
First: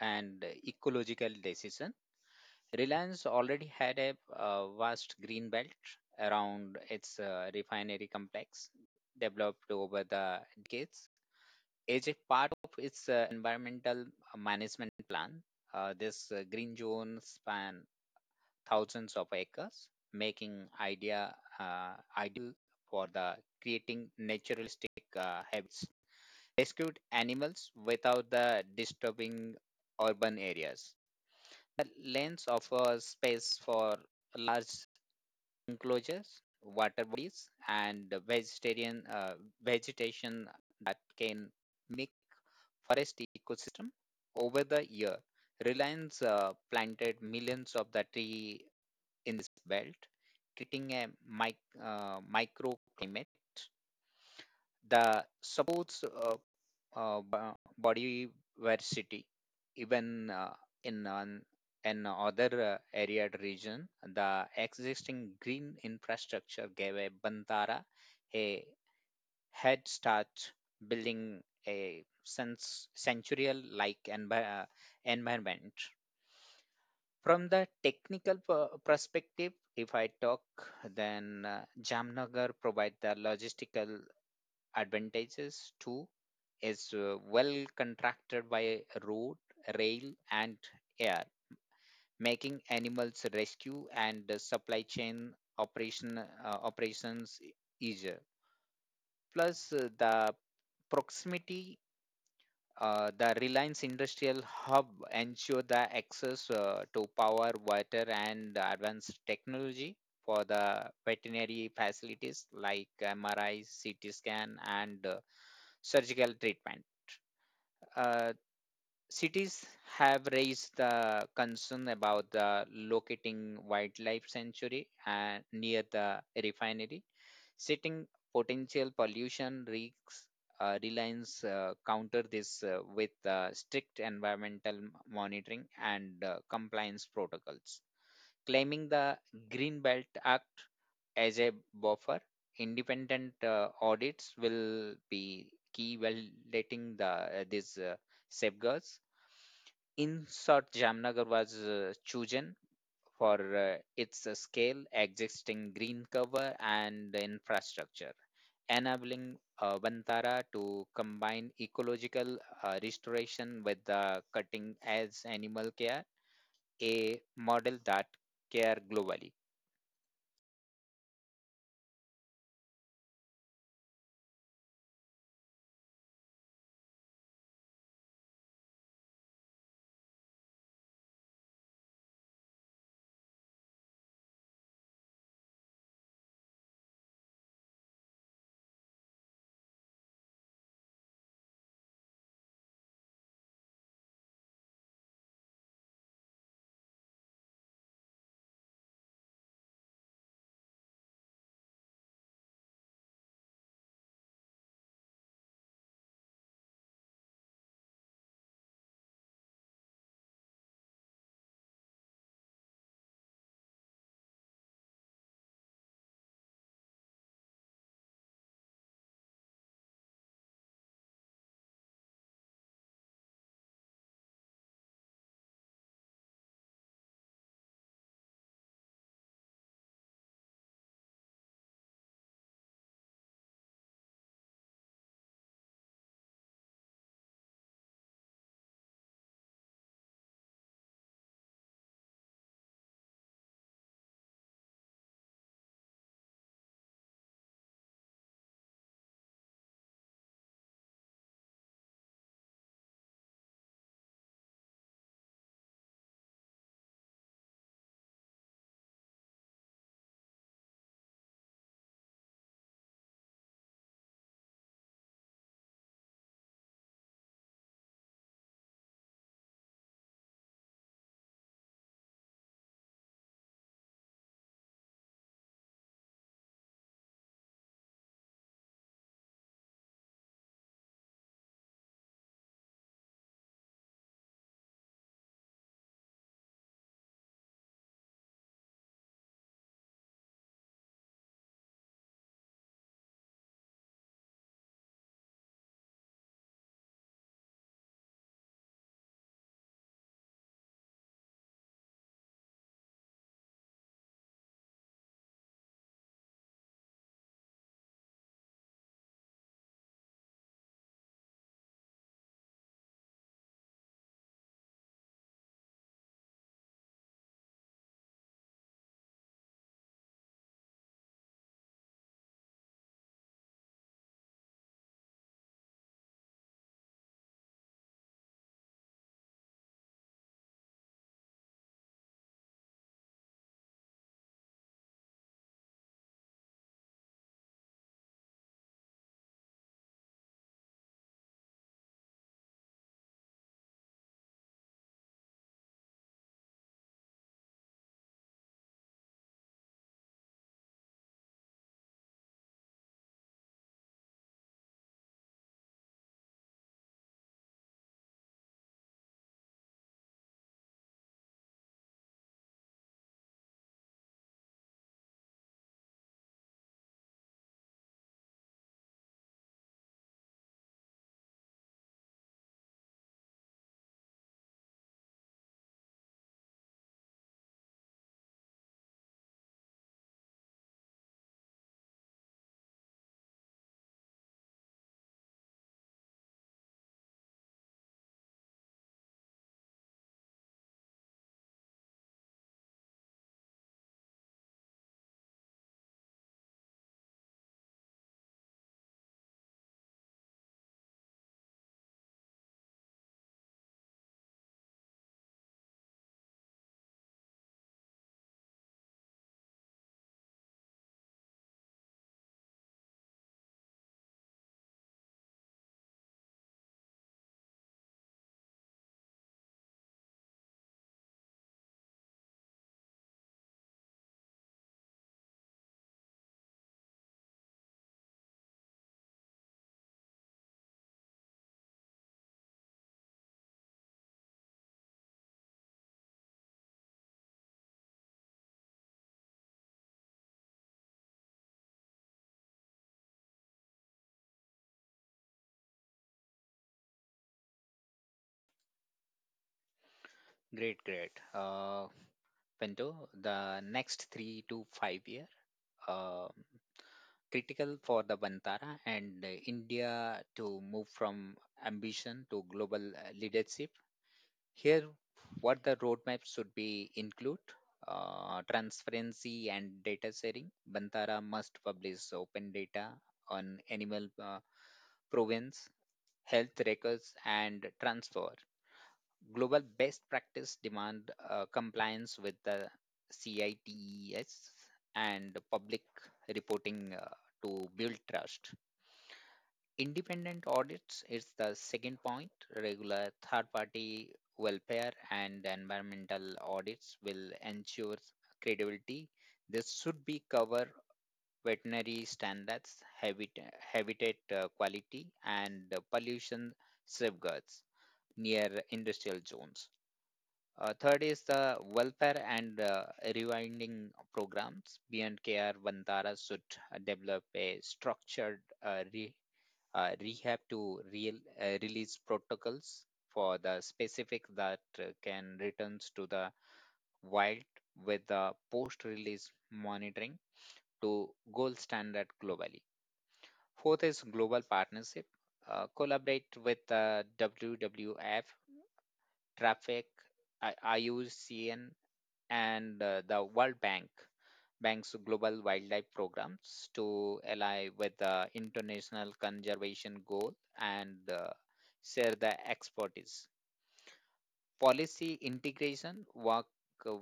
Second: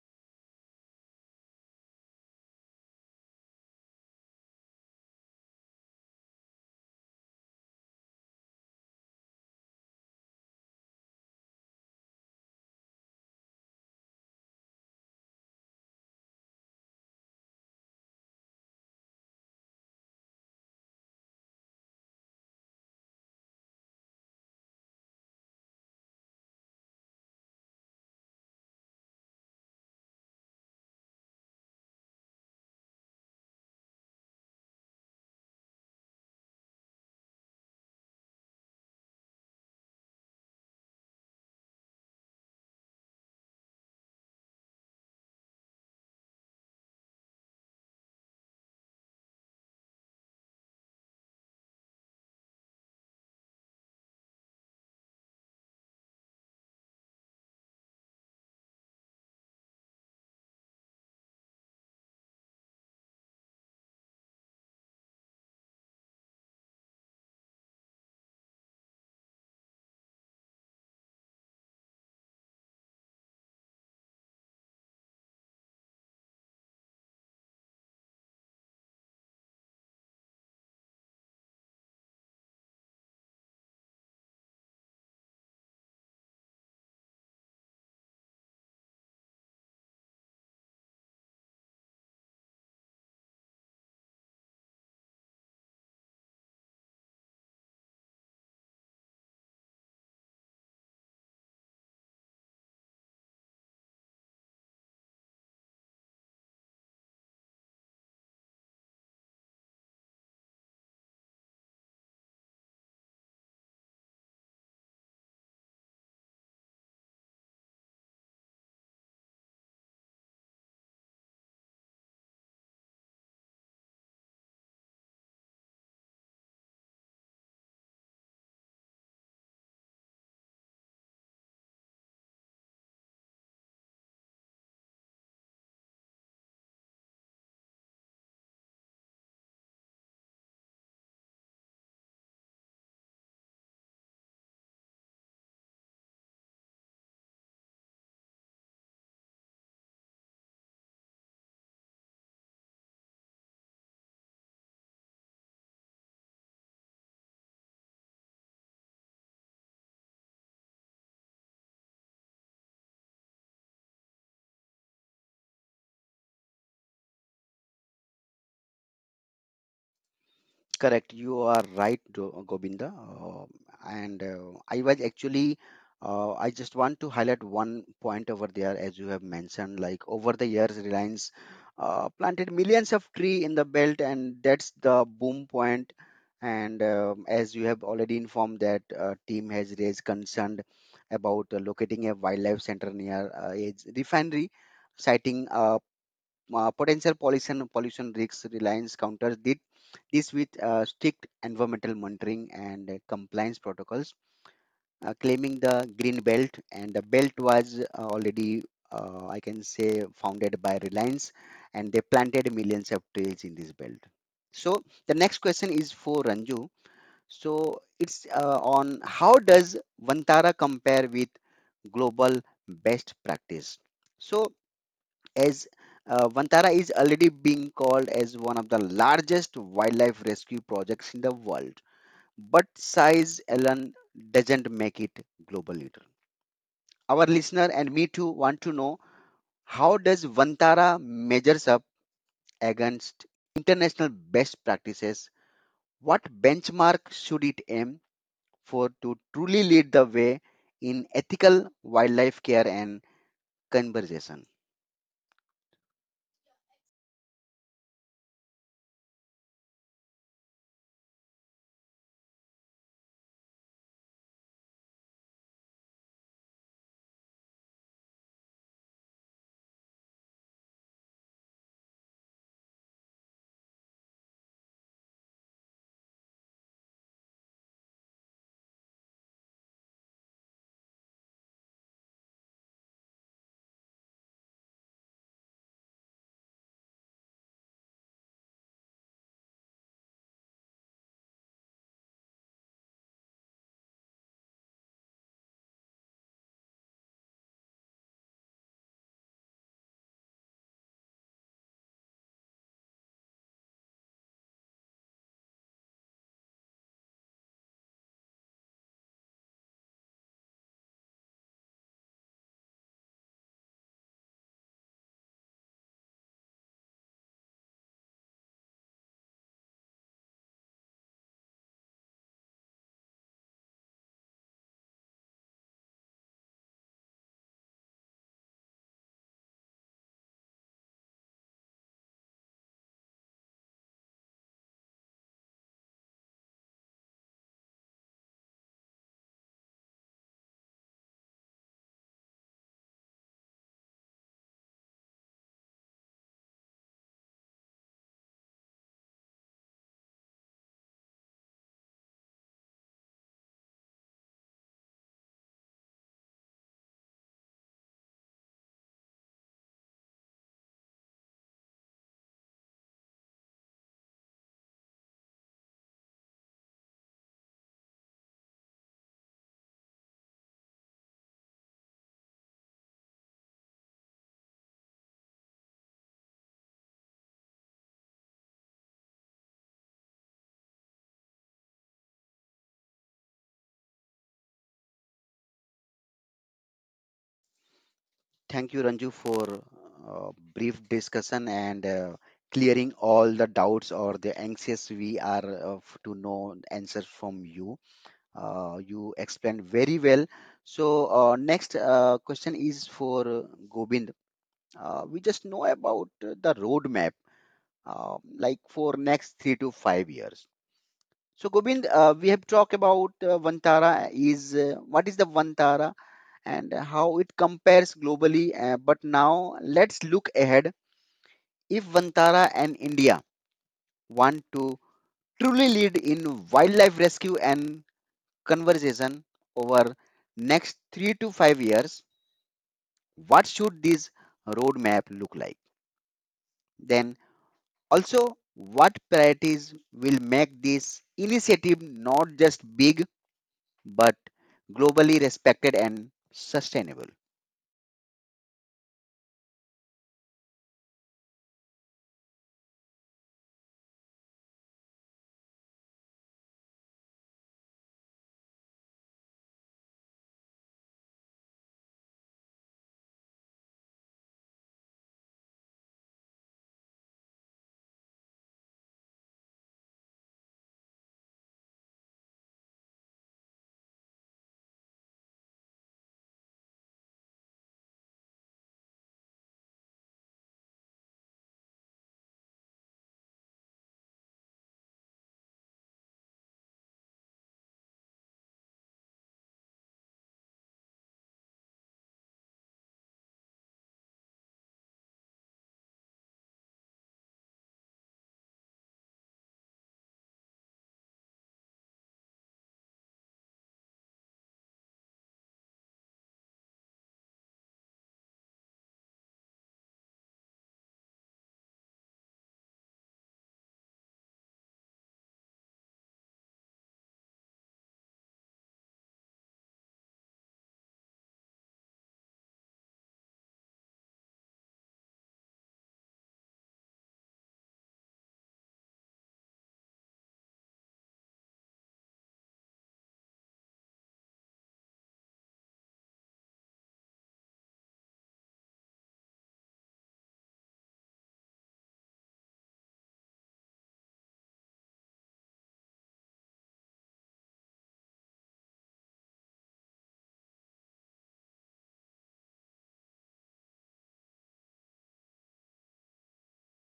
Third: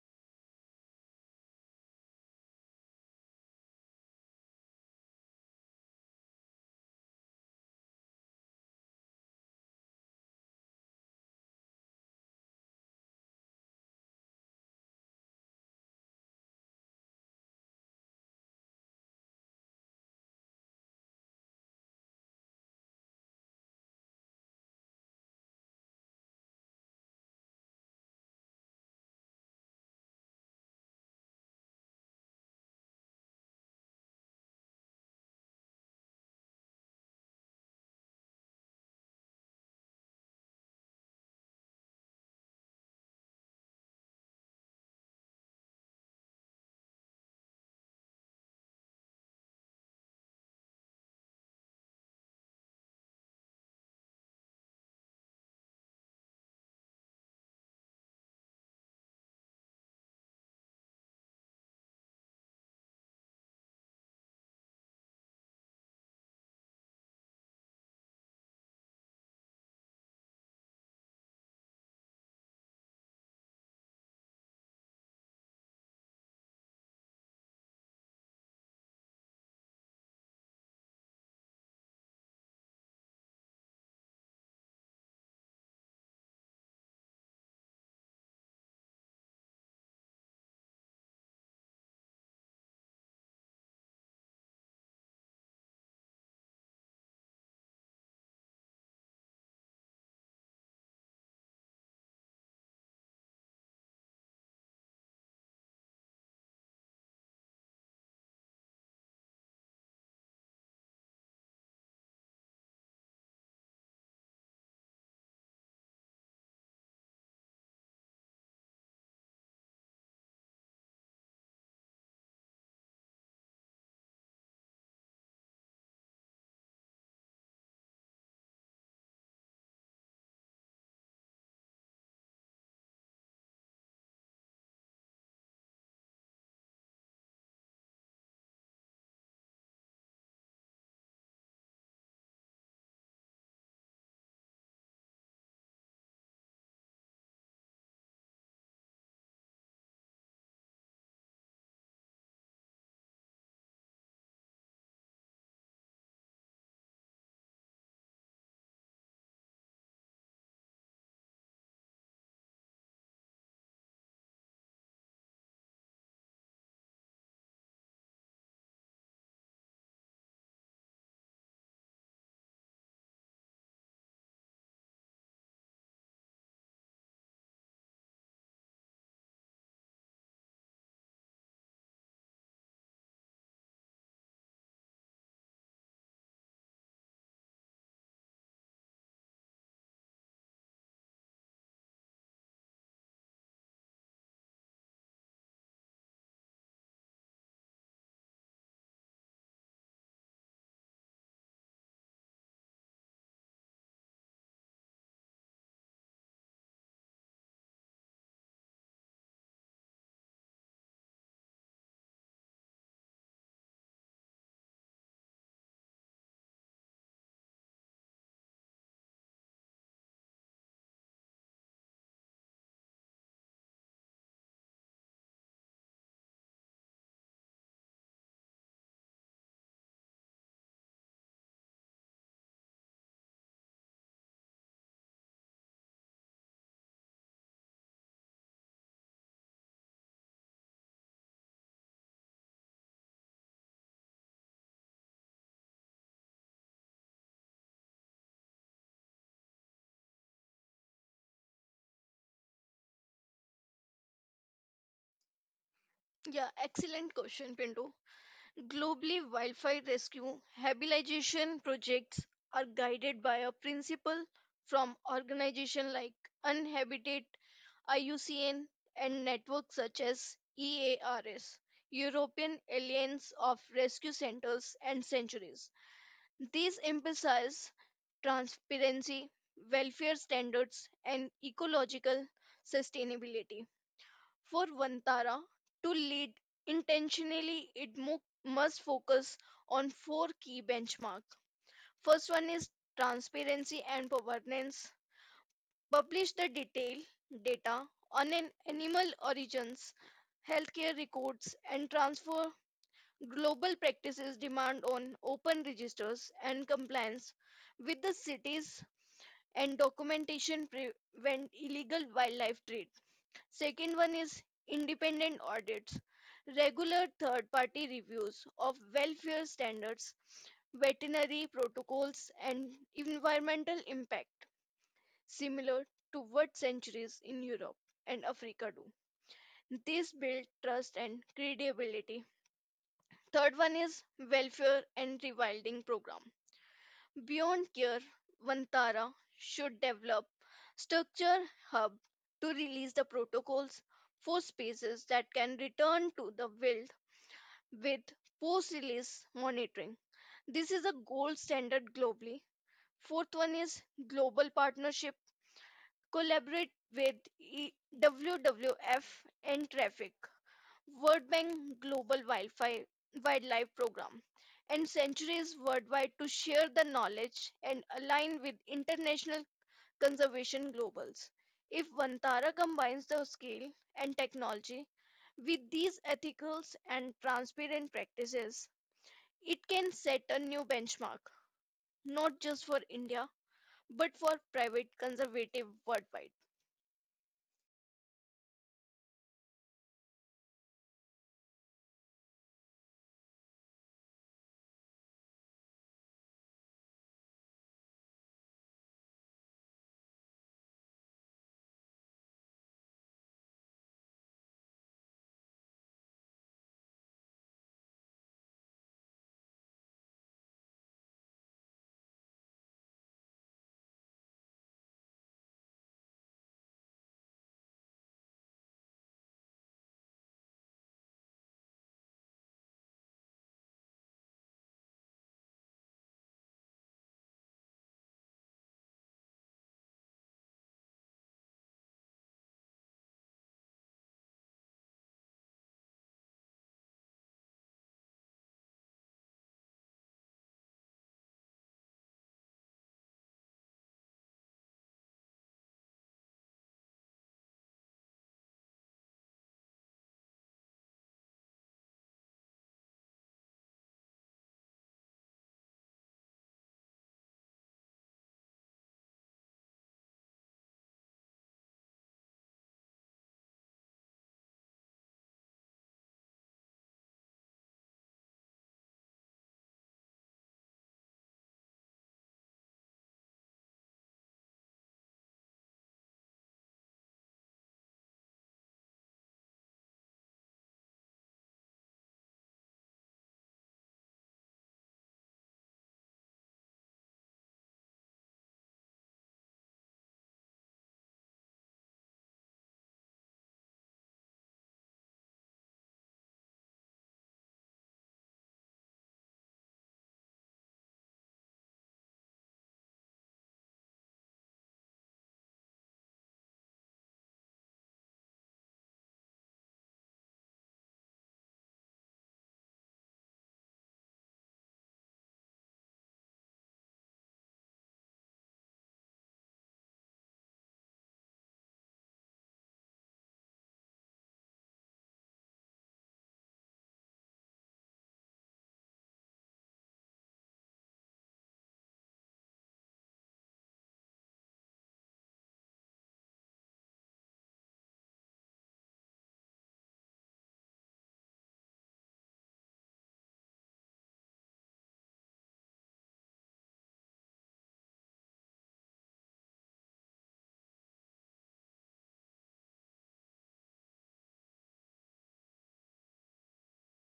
Speaker 3: and ecological decision. Reliance already had a, vast green belt around its refinery complex, developed over the decades. As a part of its environmental management plan. This green zone span thousands of acres, making idea ideal for the creating naturalistic habits, rescued animals without the disturbing urban areas. The lands offer space for large enclosures, water bodies, and vegetarian vegetation that can mix forest ecosystem over the year. Reliance planted millions of the tree in this belt, creating a microclimate that supports body diversity. Even in an, an other area region, the existing green infrastructure gave a Bantara a head start building a sense sensorial like environment from the technical perspective if I talk then Jamnagar provide the logistical advantages too is well contracted by road, rail, and air, making animals rescue and supply chain operations easier. Plus the proximity. The Reliance Industrial Hub ensure the access to power, water, and advanced technology for the veterinary facilities like MRI, CT scan, and surgical treatment. Uh, Cities have raised the concern about the locating wildlife sanctuary near the refinery sitting potential pollution risks. Reliance counter this with strict environmental monitoring and compliance protocols. Claiming the Green Belt Act as a buffer, independent audits will be key validating the these safeguards. In short, Jamnagar was chosen for its scale, existing green cover, and infrastructure, enabling Vantara to combine ecological restoration with the cutting edge animal care, a model that care globally.
Speaker 1: Correct. You are right, Govinda. And I was actually, I just want to highlight one point over there, as you have mentioned. Like over the years, Reliance planted millions of tree in the belt, and that's the boom point. And as you have already informed, that team has raised concern about locating a wildlife center near a refinery, citing potential pollution risks reliance counters did this with strict environmental monitoring and compliance protocols claiming the green belt and the belt was already I can say founded by reliance and they planted millions of trees in this belt so the next question is for ranju so it's on how does vantara compare with global best practice so as Vantara is already being called as one of the largest wildlife rescue projects in the world. But size alone doesn't make it global leader. Our listener and me too want to know how does Vantara measures up against international best practices? What benchmark should it aim for to truly lead the way in ethical wildlife care and conservation?
Speaker 2: Yeah, excellent question, Pinto. Globally, wildfire rescue habilitation projects are guided by a principle from organizations like Unhabitat, IUCN, and networks such as EARS, European Alliance of Rescue Centers and Sanctuaries. These emphasize transparency, welfare standards, and ecological sustainability. For Vantara to lead intentionally, it must focus on four key benchmarks. First one is transparency and governance. Publish the detailed data on an animal origins, healthcare records, and transfer global practices demand on open registers and compliance with the cities and documentation prevent illegal wildlife trade. Second one is independent audits, regular third party reviews of welfare standards, veterinary protocols and environmental impact similar to what centuries in Europe and Africa do. This build trust and credibility. Third one is welfare and rewilding program. Beyond care, Vantara should develop structure hub to release the protocols for spaces that can return to the wild with post-release monitoring. This is a gold standard globally. Fourth one is global partnership. Collaborate with WWF and traffic World Bank Global Wildfire, Wildlife Program, and centuries worldwide to share the knowledge and align with international conservation globals. If Vantara combines the scale and technology with these ethical and transparent practices, it can set a new benchmark, not just for India, but for private conservative worldwide.
Speaker 1: Thank you, Ranju, for brief discussion and clearing all the doubts or the anxious we are of to know answers from you. You explained very well. So next question is for Gobind. We just know about the roadmap, like for next 3 to 5 years. So Gobind, we have talked about Vantara. Is what is the Vantara? And how it compares globally. But now let's look ahead. If Vantara and India want to truly lead in wildlife rescue and conservation over next 3 to 5 years, what should this roadmap look like? Then also, what priorities will make this initiative not just big but globally respected and sustainable?
Speaker 3: Great. Window, the next 3 to 5 year, um, critical for the Bantara and India to move from ambition to global leadership. Here, what the roadmap should be include transparency and data sharing. Bantara must publish open data on animal province, health records, and transfer global best practice demand compliance with the CITES and public reporting to build trust. Independent audits is the second point. Regular third party welfare and environmental audits will ensure credibility. This should be cover veterinary standards, habitat quality, and pollution safeguards near industrial zones. Third is the welfare and rewinding programs. B and K R Bandara should develop a structured uh, re, rehab to release protocols for the specific that can returns to the wild with the post-release monitoring to gold standard globally. Fourth is global partnership. Collaborate with the WWF, Traffic, IUCN, and the World Bank's global wildlife programs to ally with the international conservation goal and share the expertise. Policy integration work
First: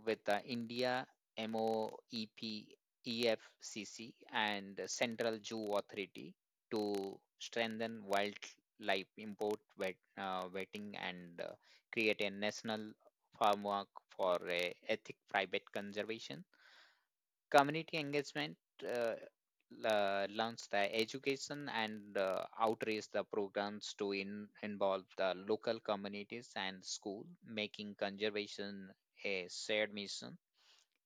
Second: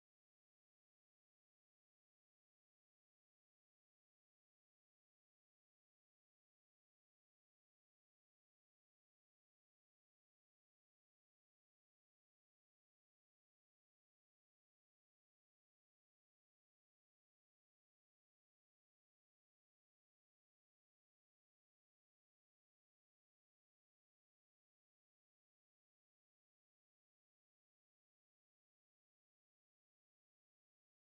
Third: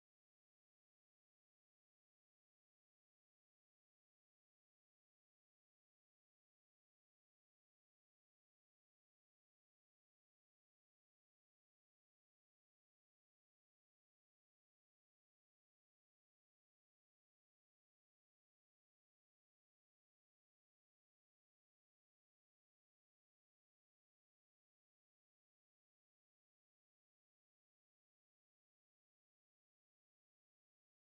Speaker 3: with the India MOEP EFCC and Central Zoo Authority to strengthen wildlife import vetting and create a national framework for ethic private conservation. Community engagement, uh, launched the education and outreach the programs to involve the local communities and school, making conservation a shared mission.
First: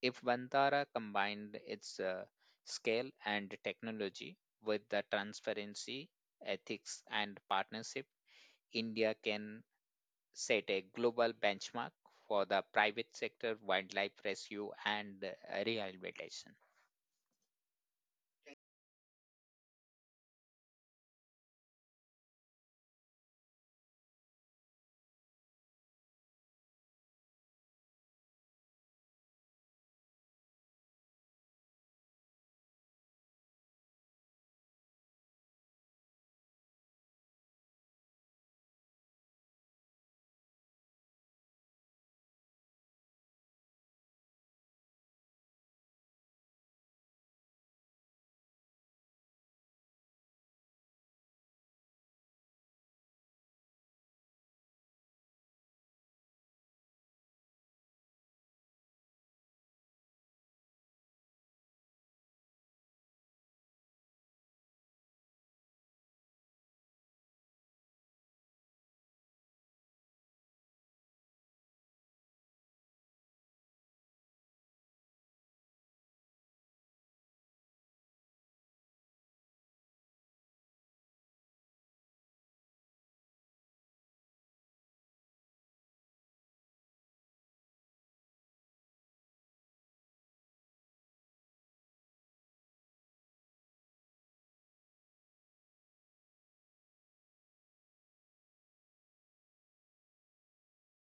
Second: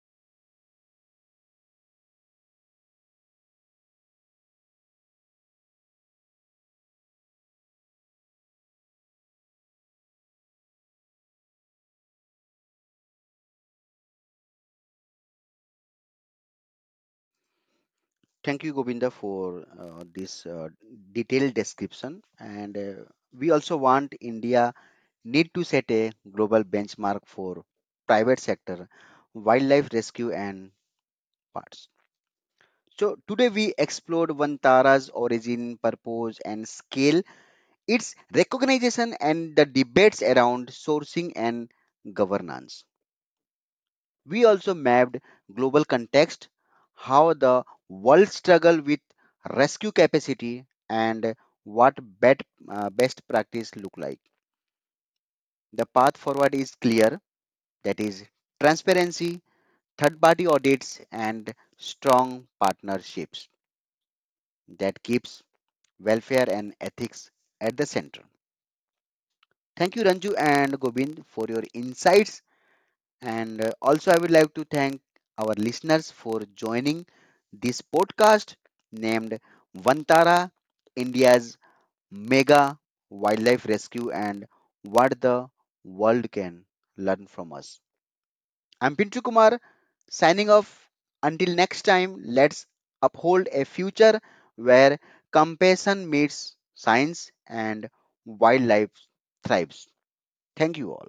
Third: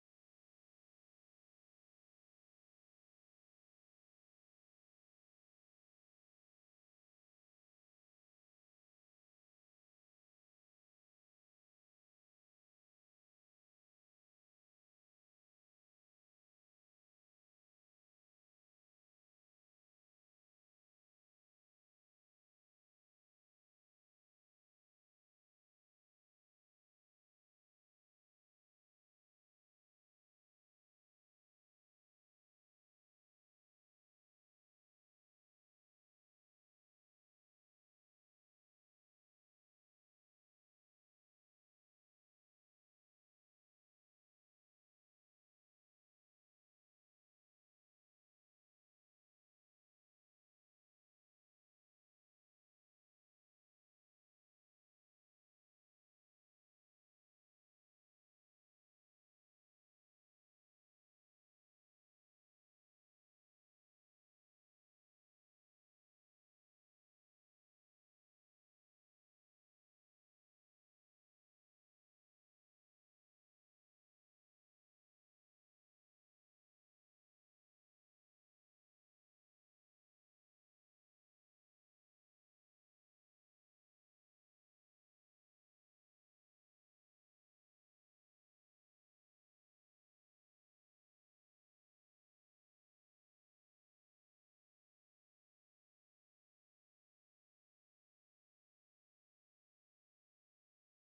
Speaker 3: If Vantara combined its scale and technology with the transparency, ethics, and partnership, India can set a global benchmark for the private sector wildlife rescue and rehabilitation.
Speaker 1: Thank you, Govinda, for this detailed description. And we also want India need to set a global benchmark for private sector, wildlife rescue, and parts. So today we explored Vantara's origin, purpose, and scale, its recognition, and the debates around sourcing and governance. We also mapped global context, how the world struggle with rescue capacity and what bet, best practice look like. The path forward is clear, that is transparency, third party audits and strong partnerships that keeps welfare and ethics at the center. Thank you Ranju and Gobind for your insights. And also, I would like to thank our listeners for joining this podcast named Vantara, India's Mega Wildlife Rescue and What the World Can Learn from Us. I'm Pintu Kumar signing off. Until next time, let's uphold a future where compassion meets science and wildlife thrives. Thank you all.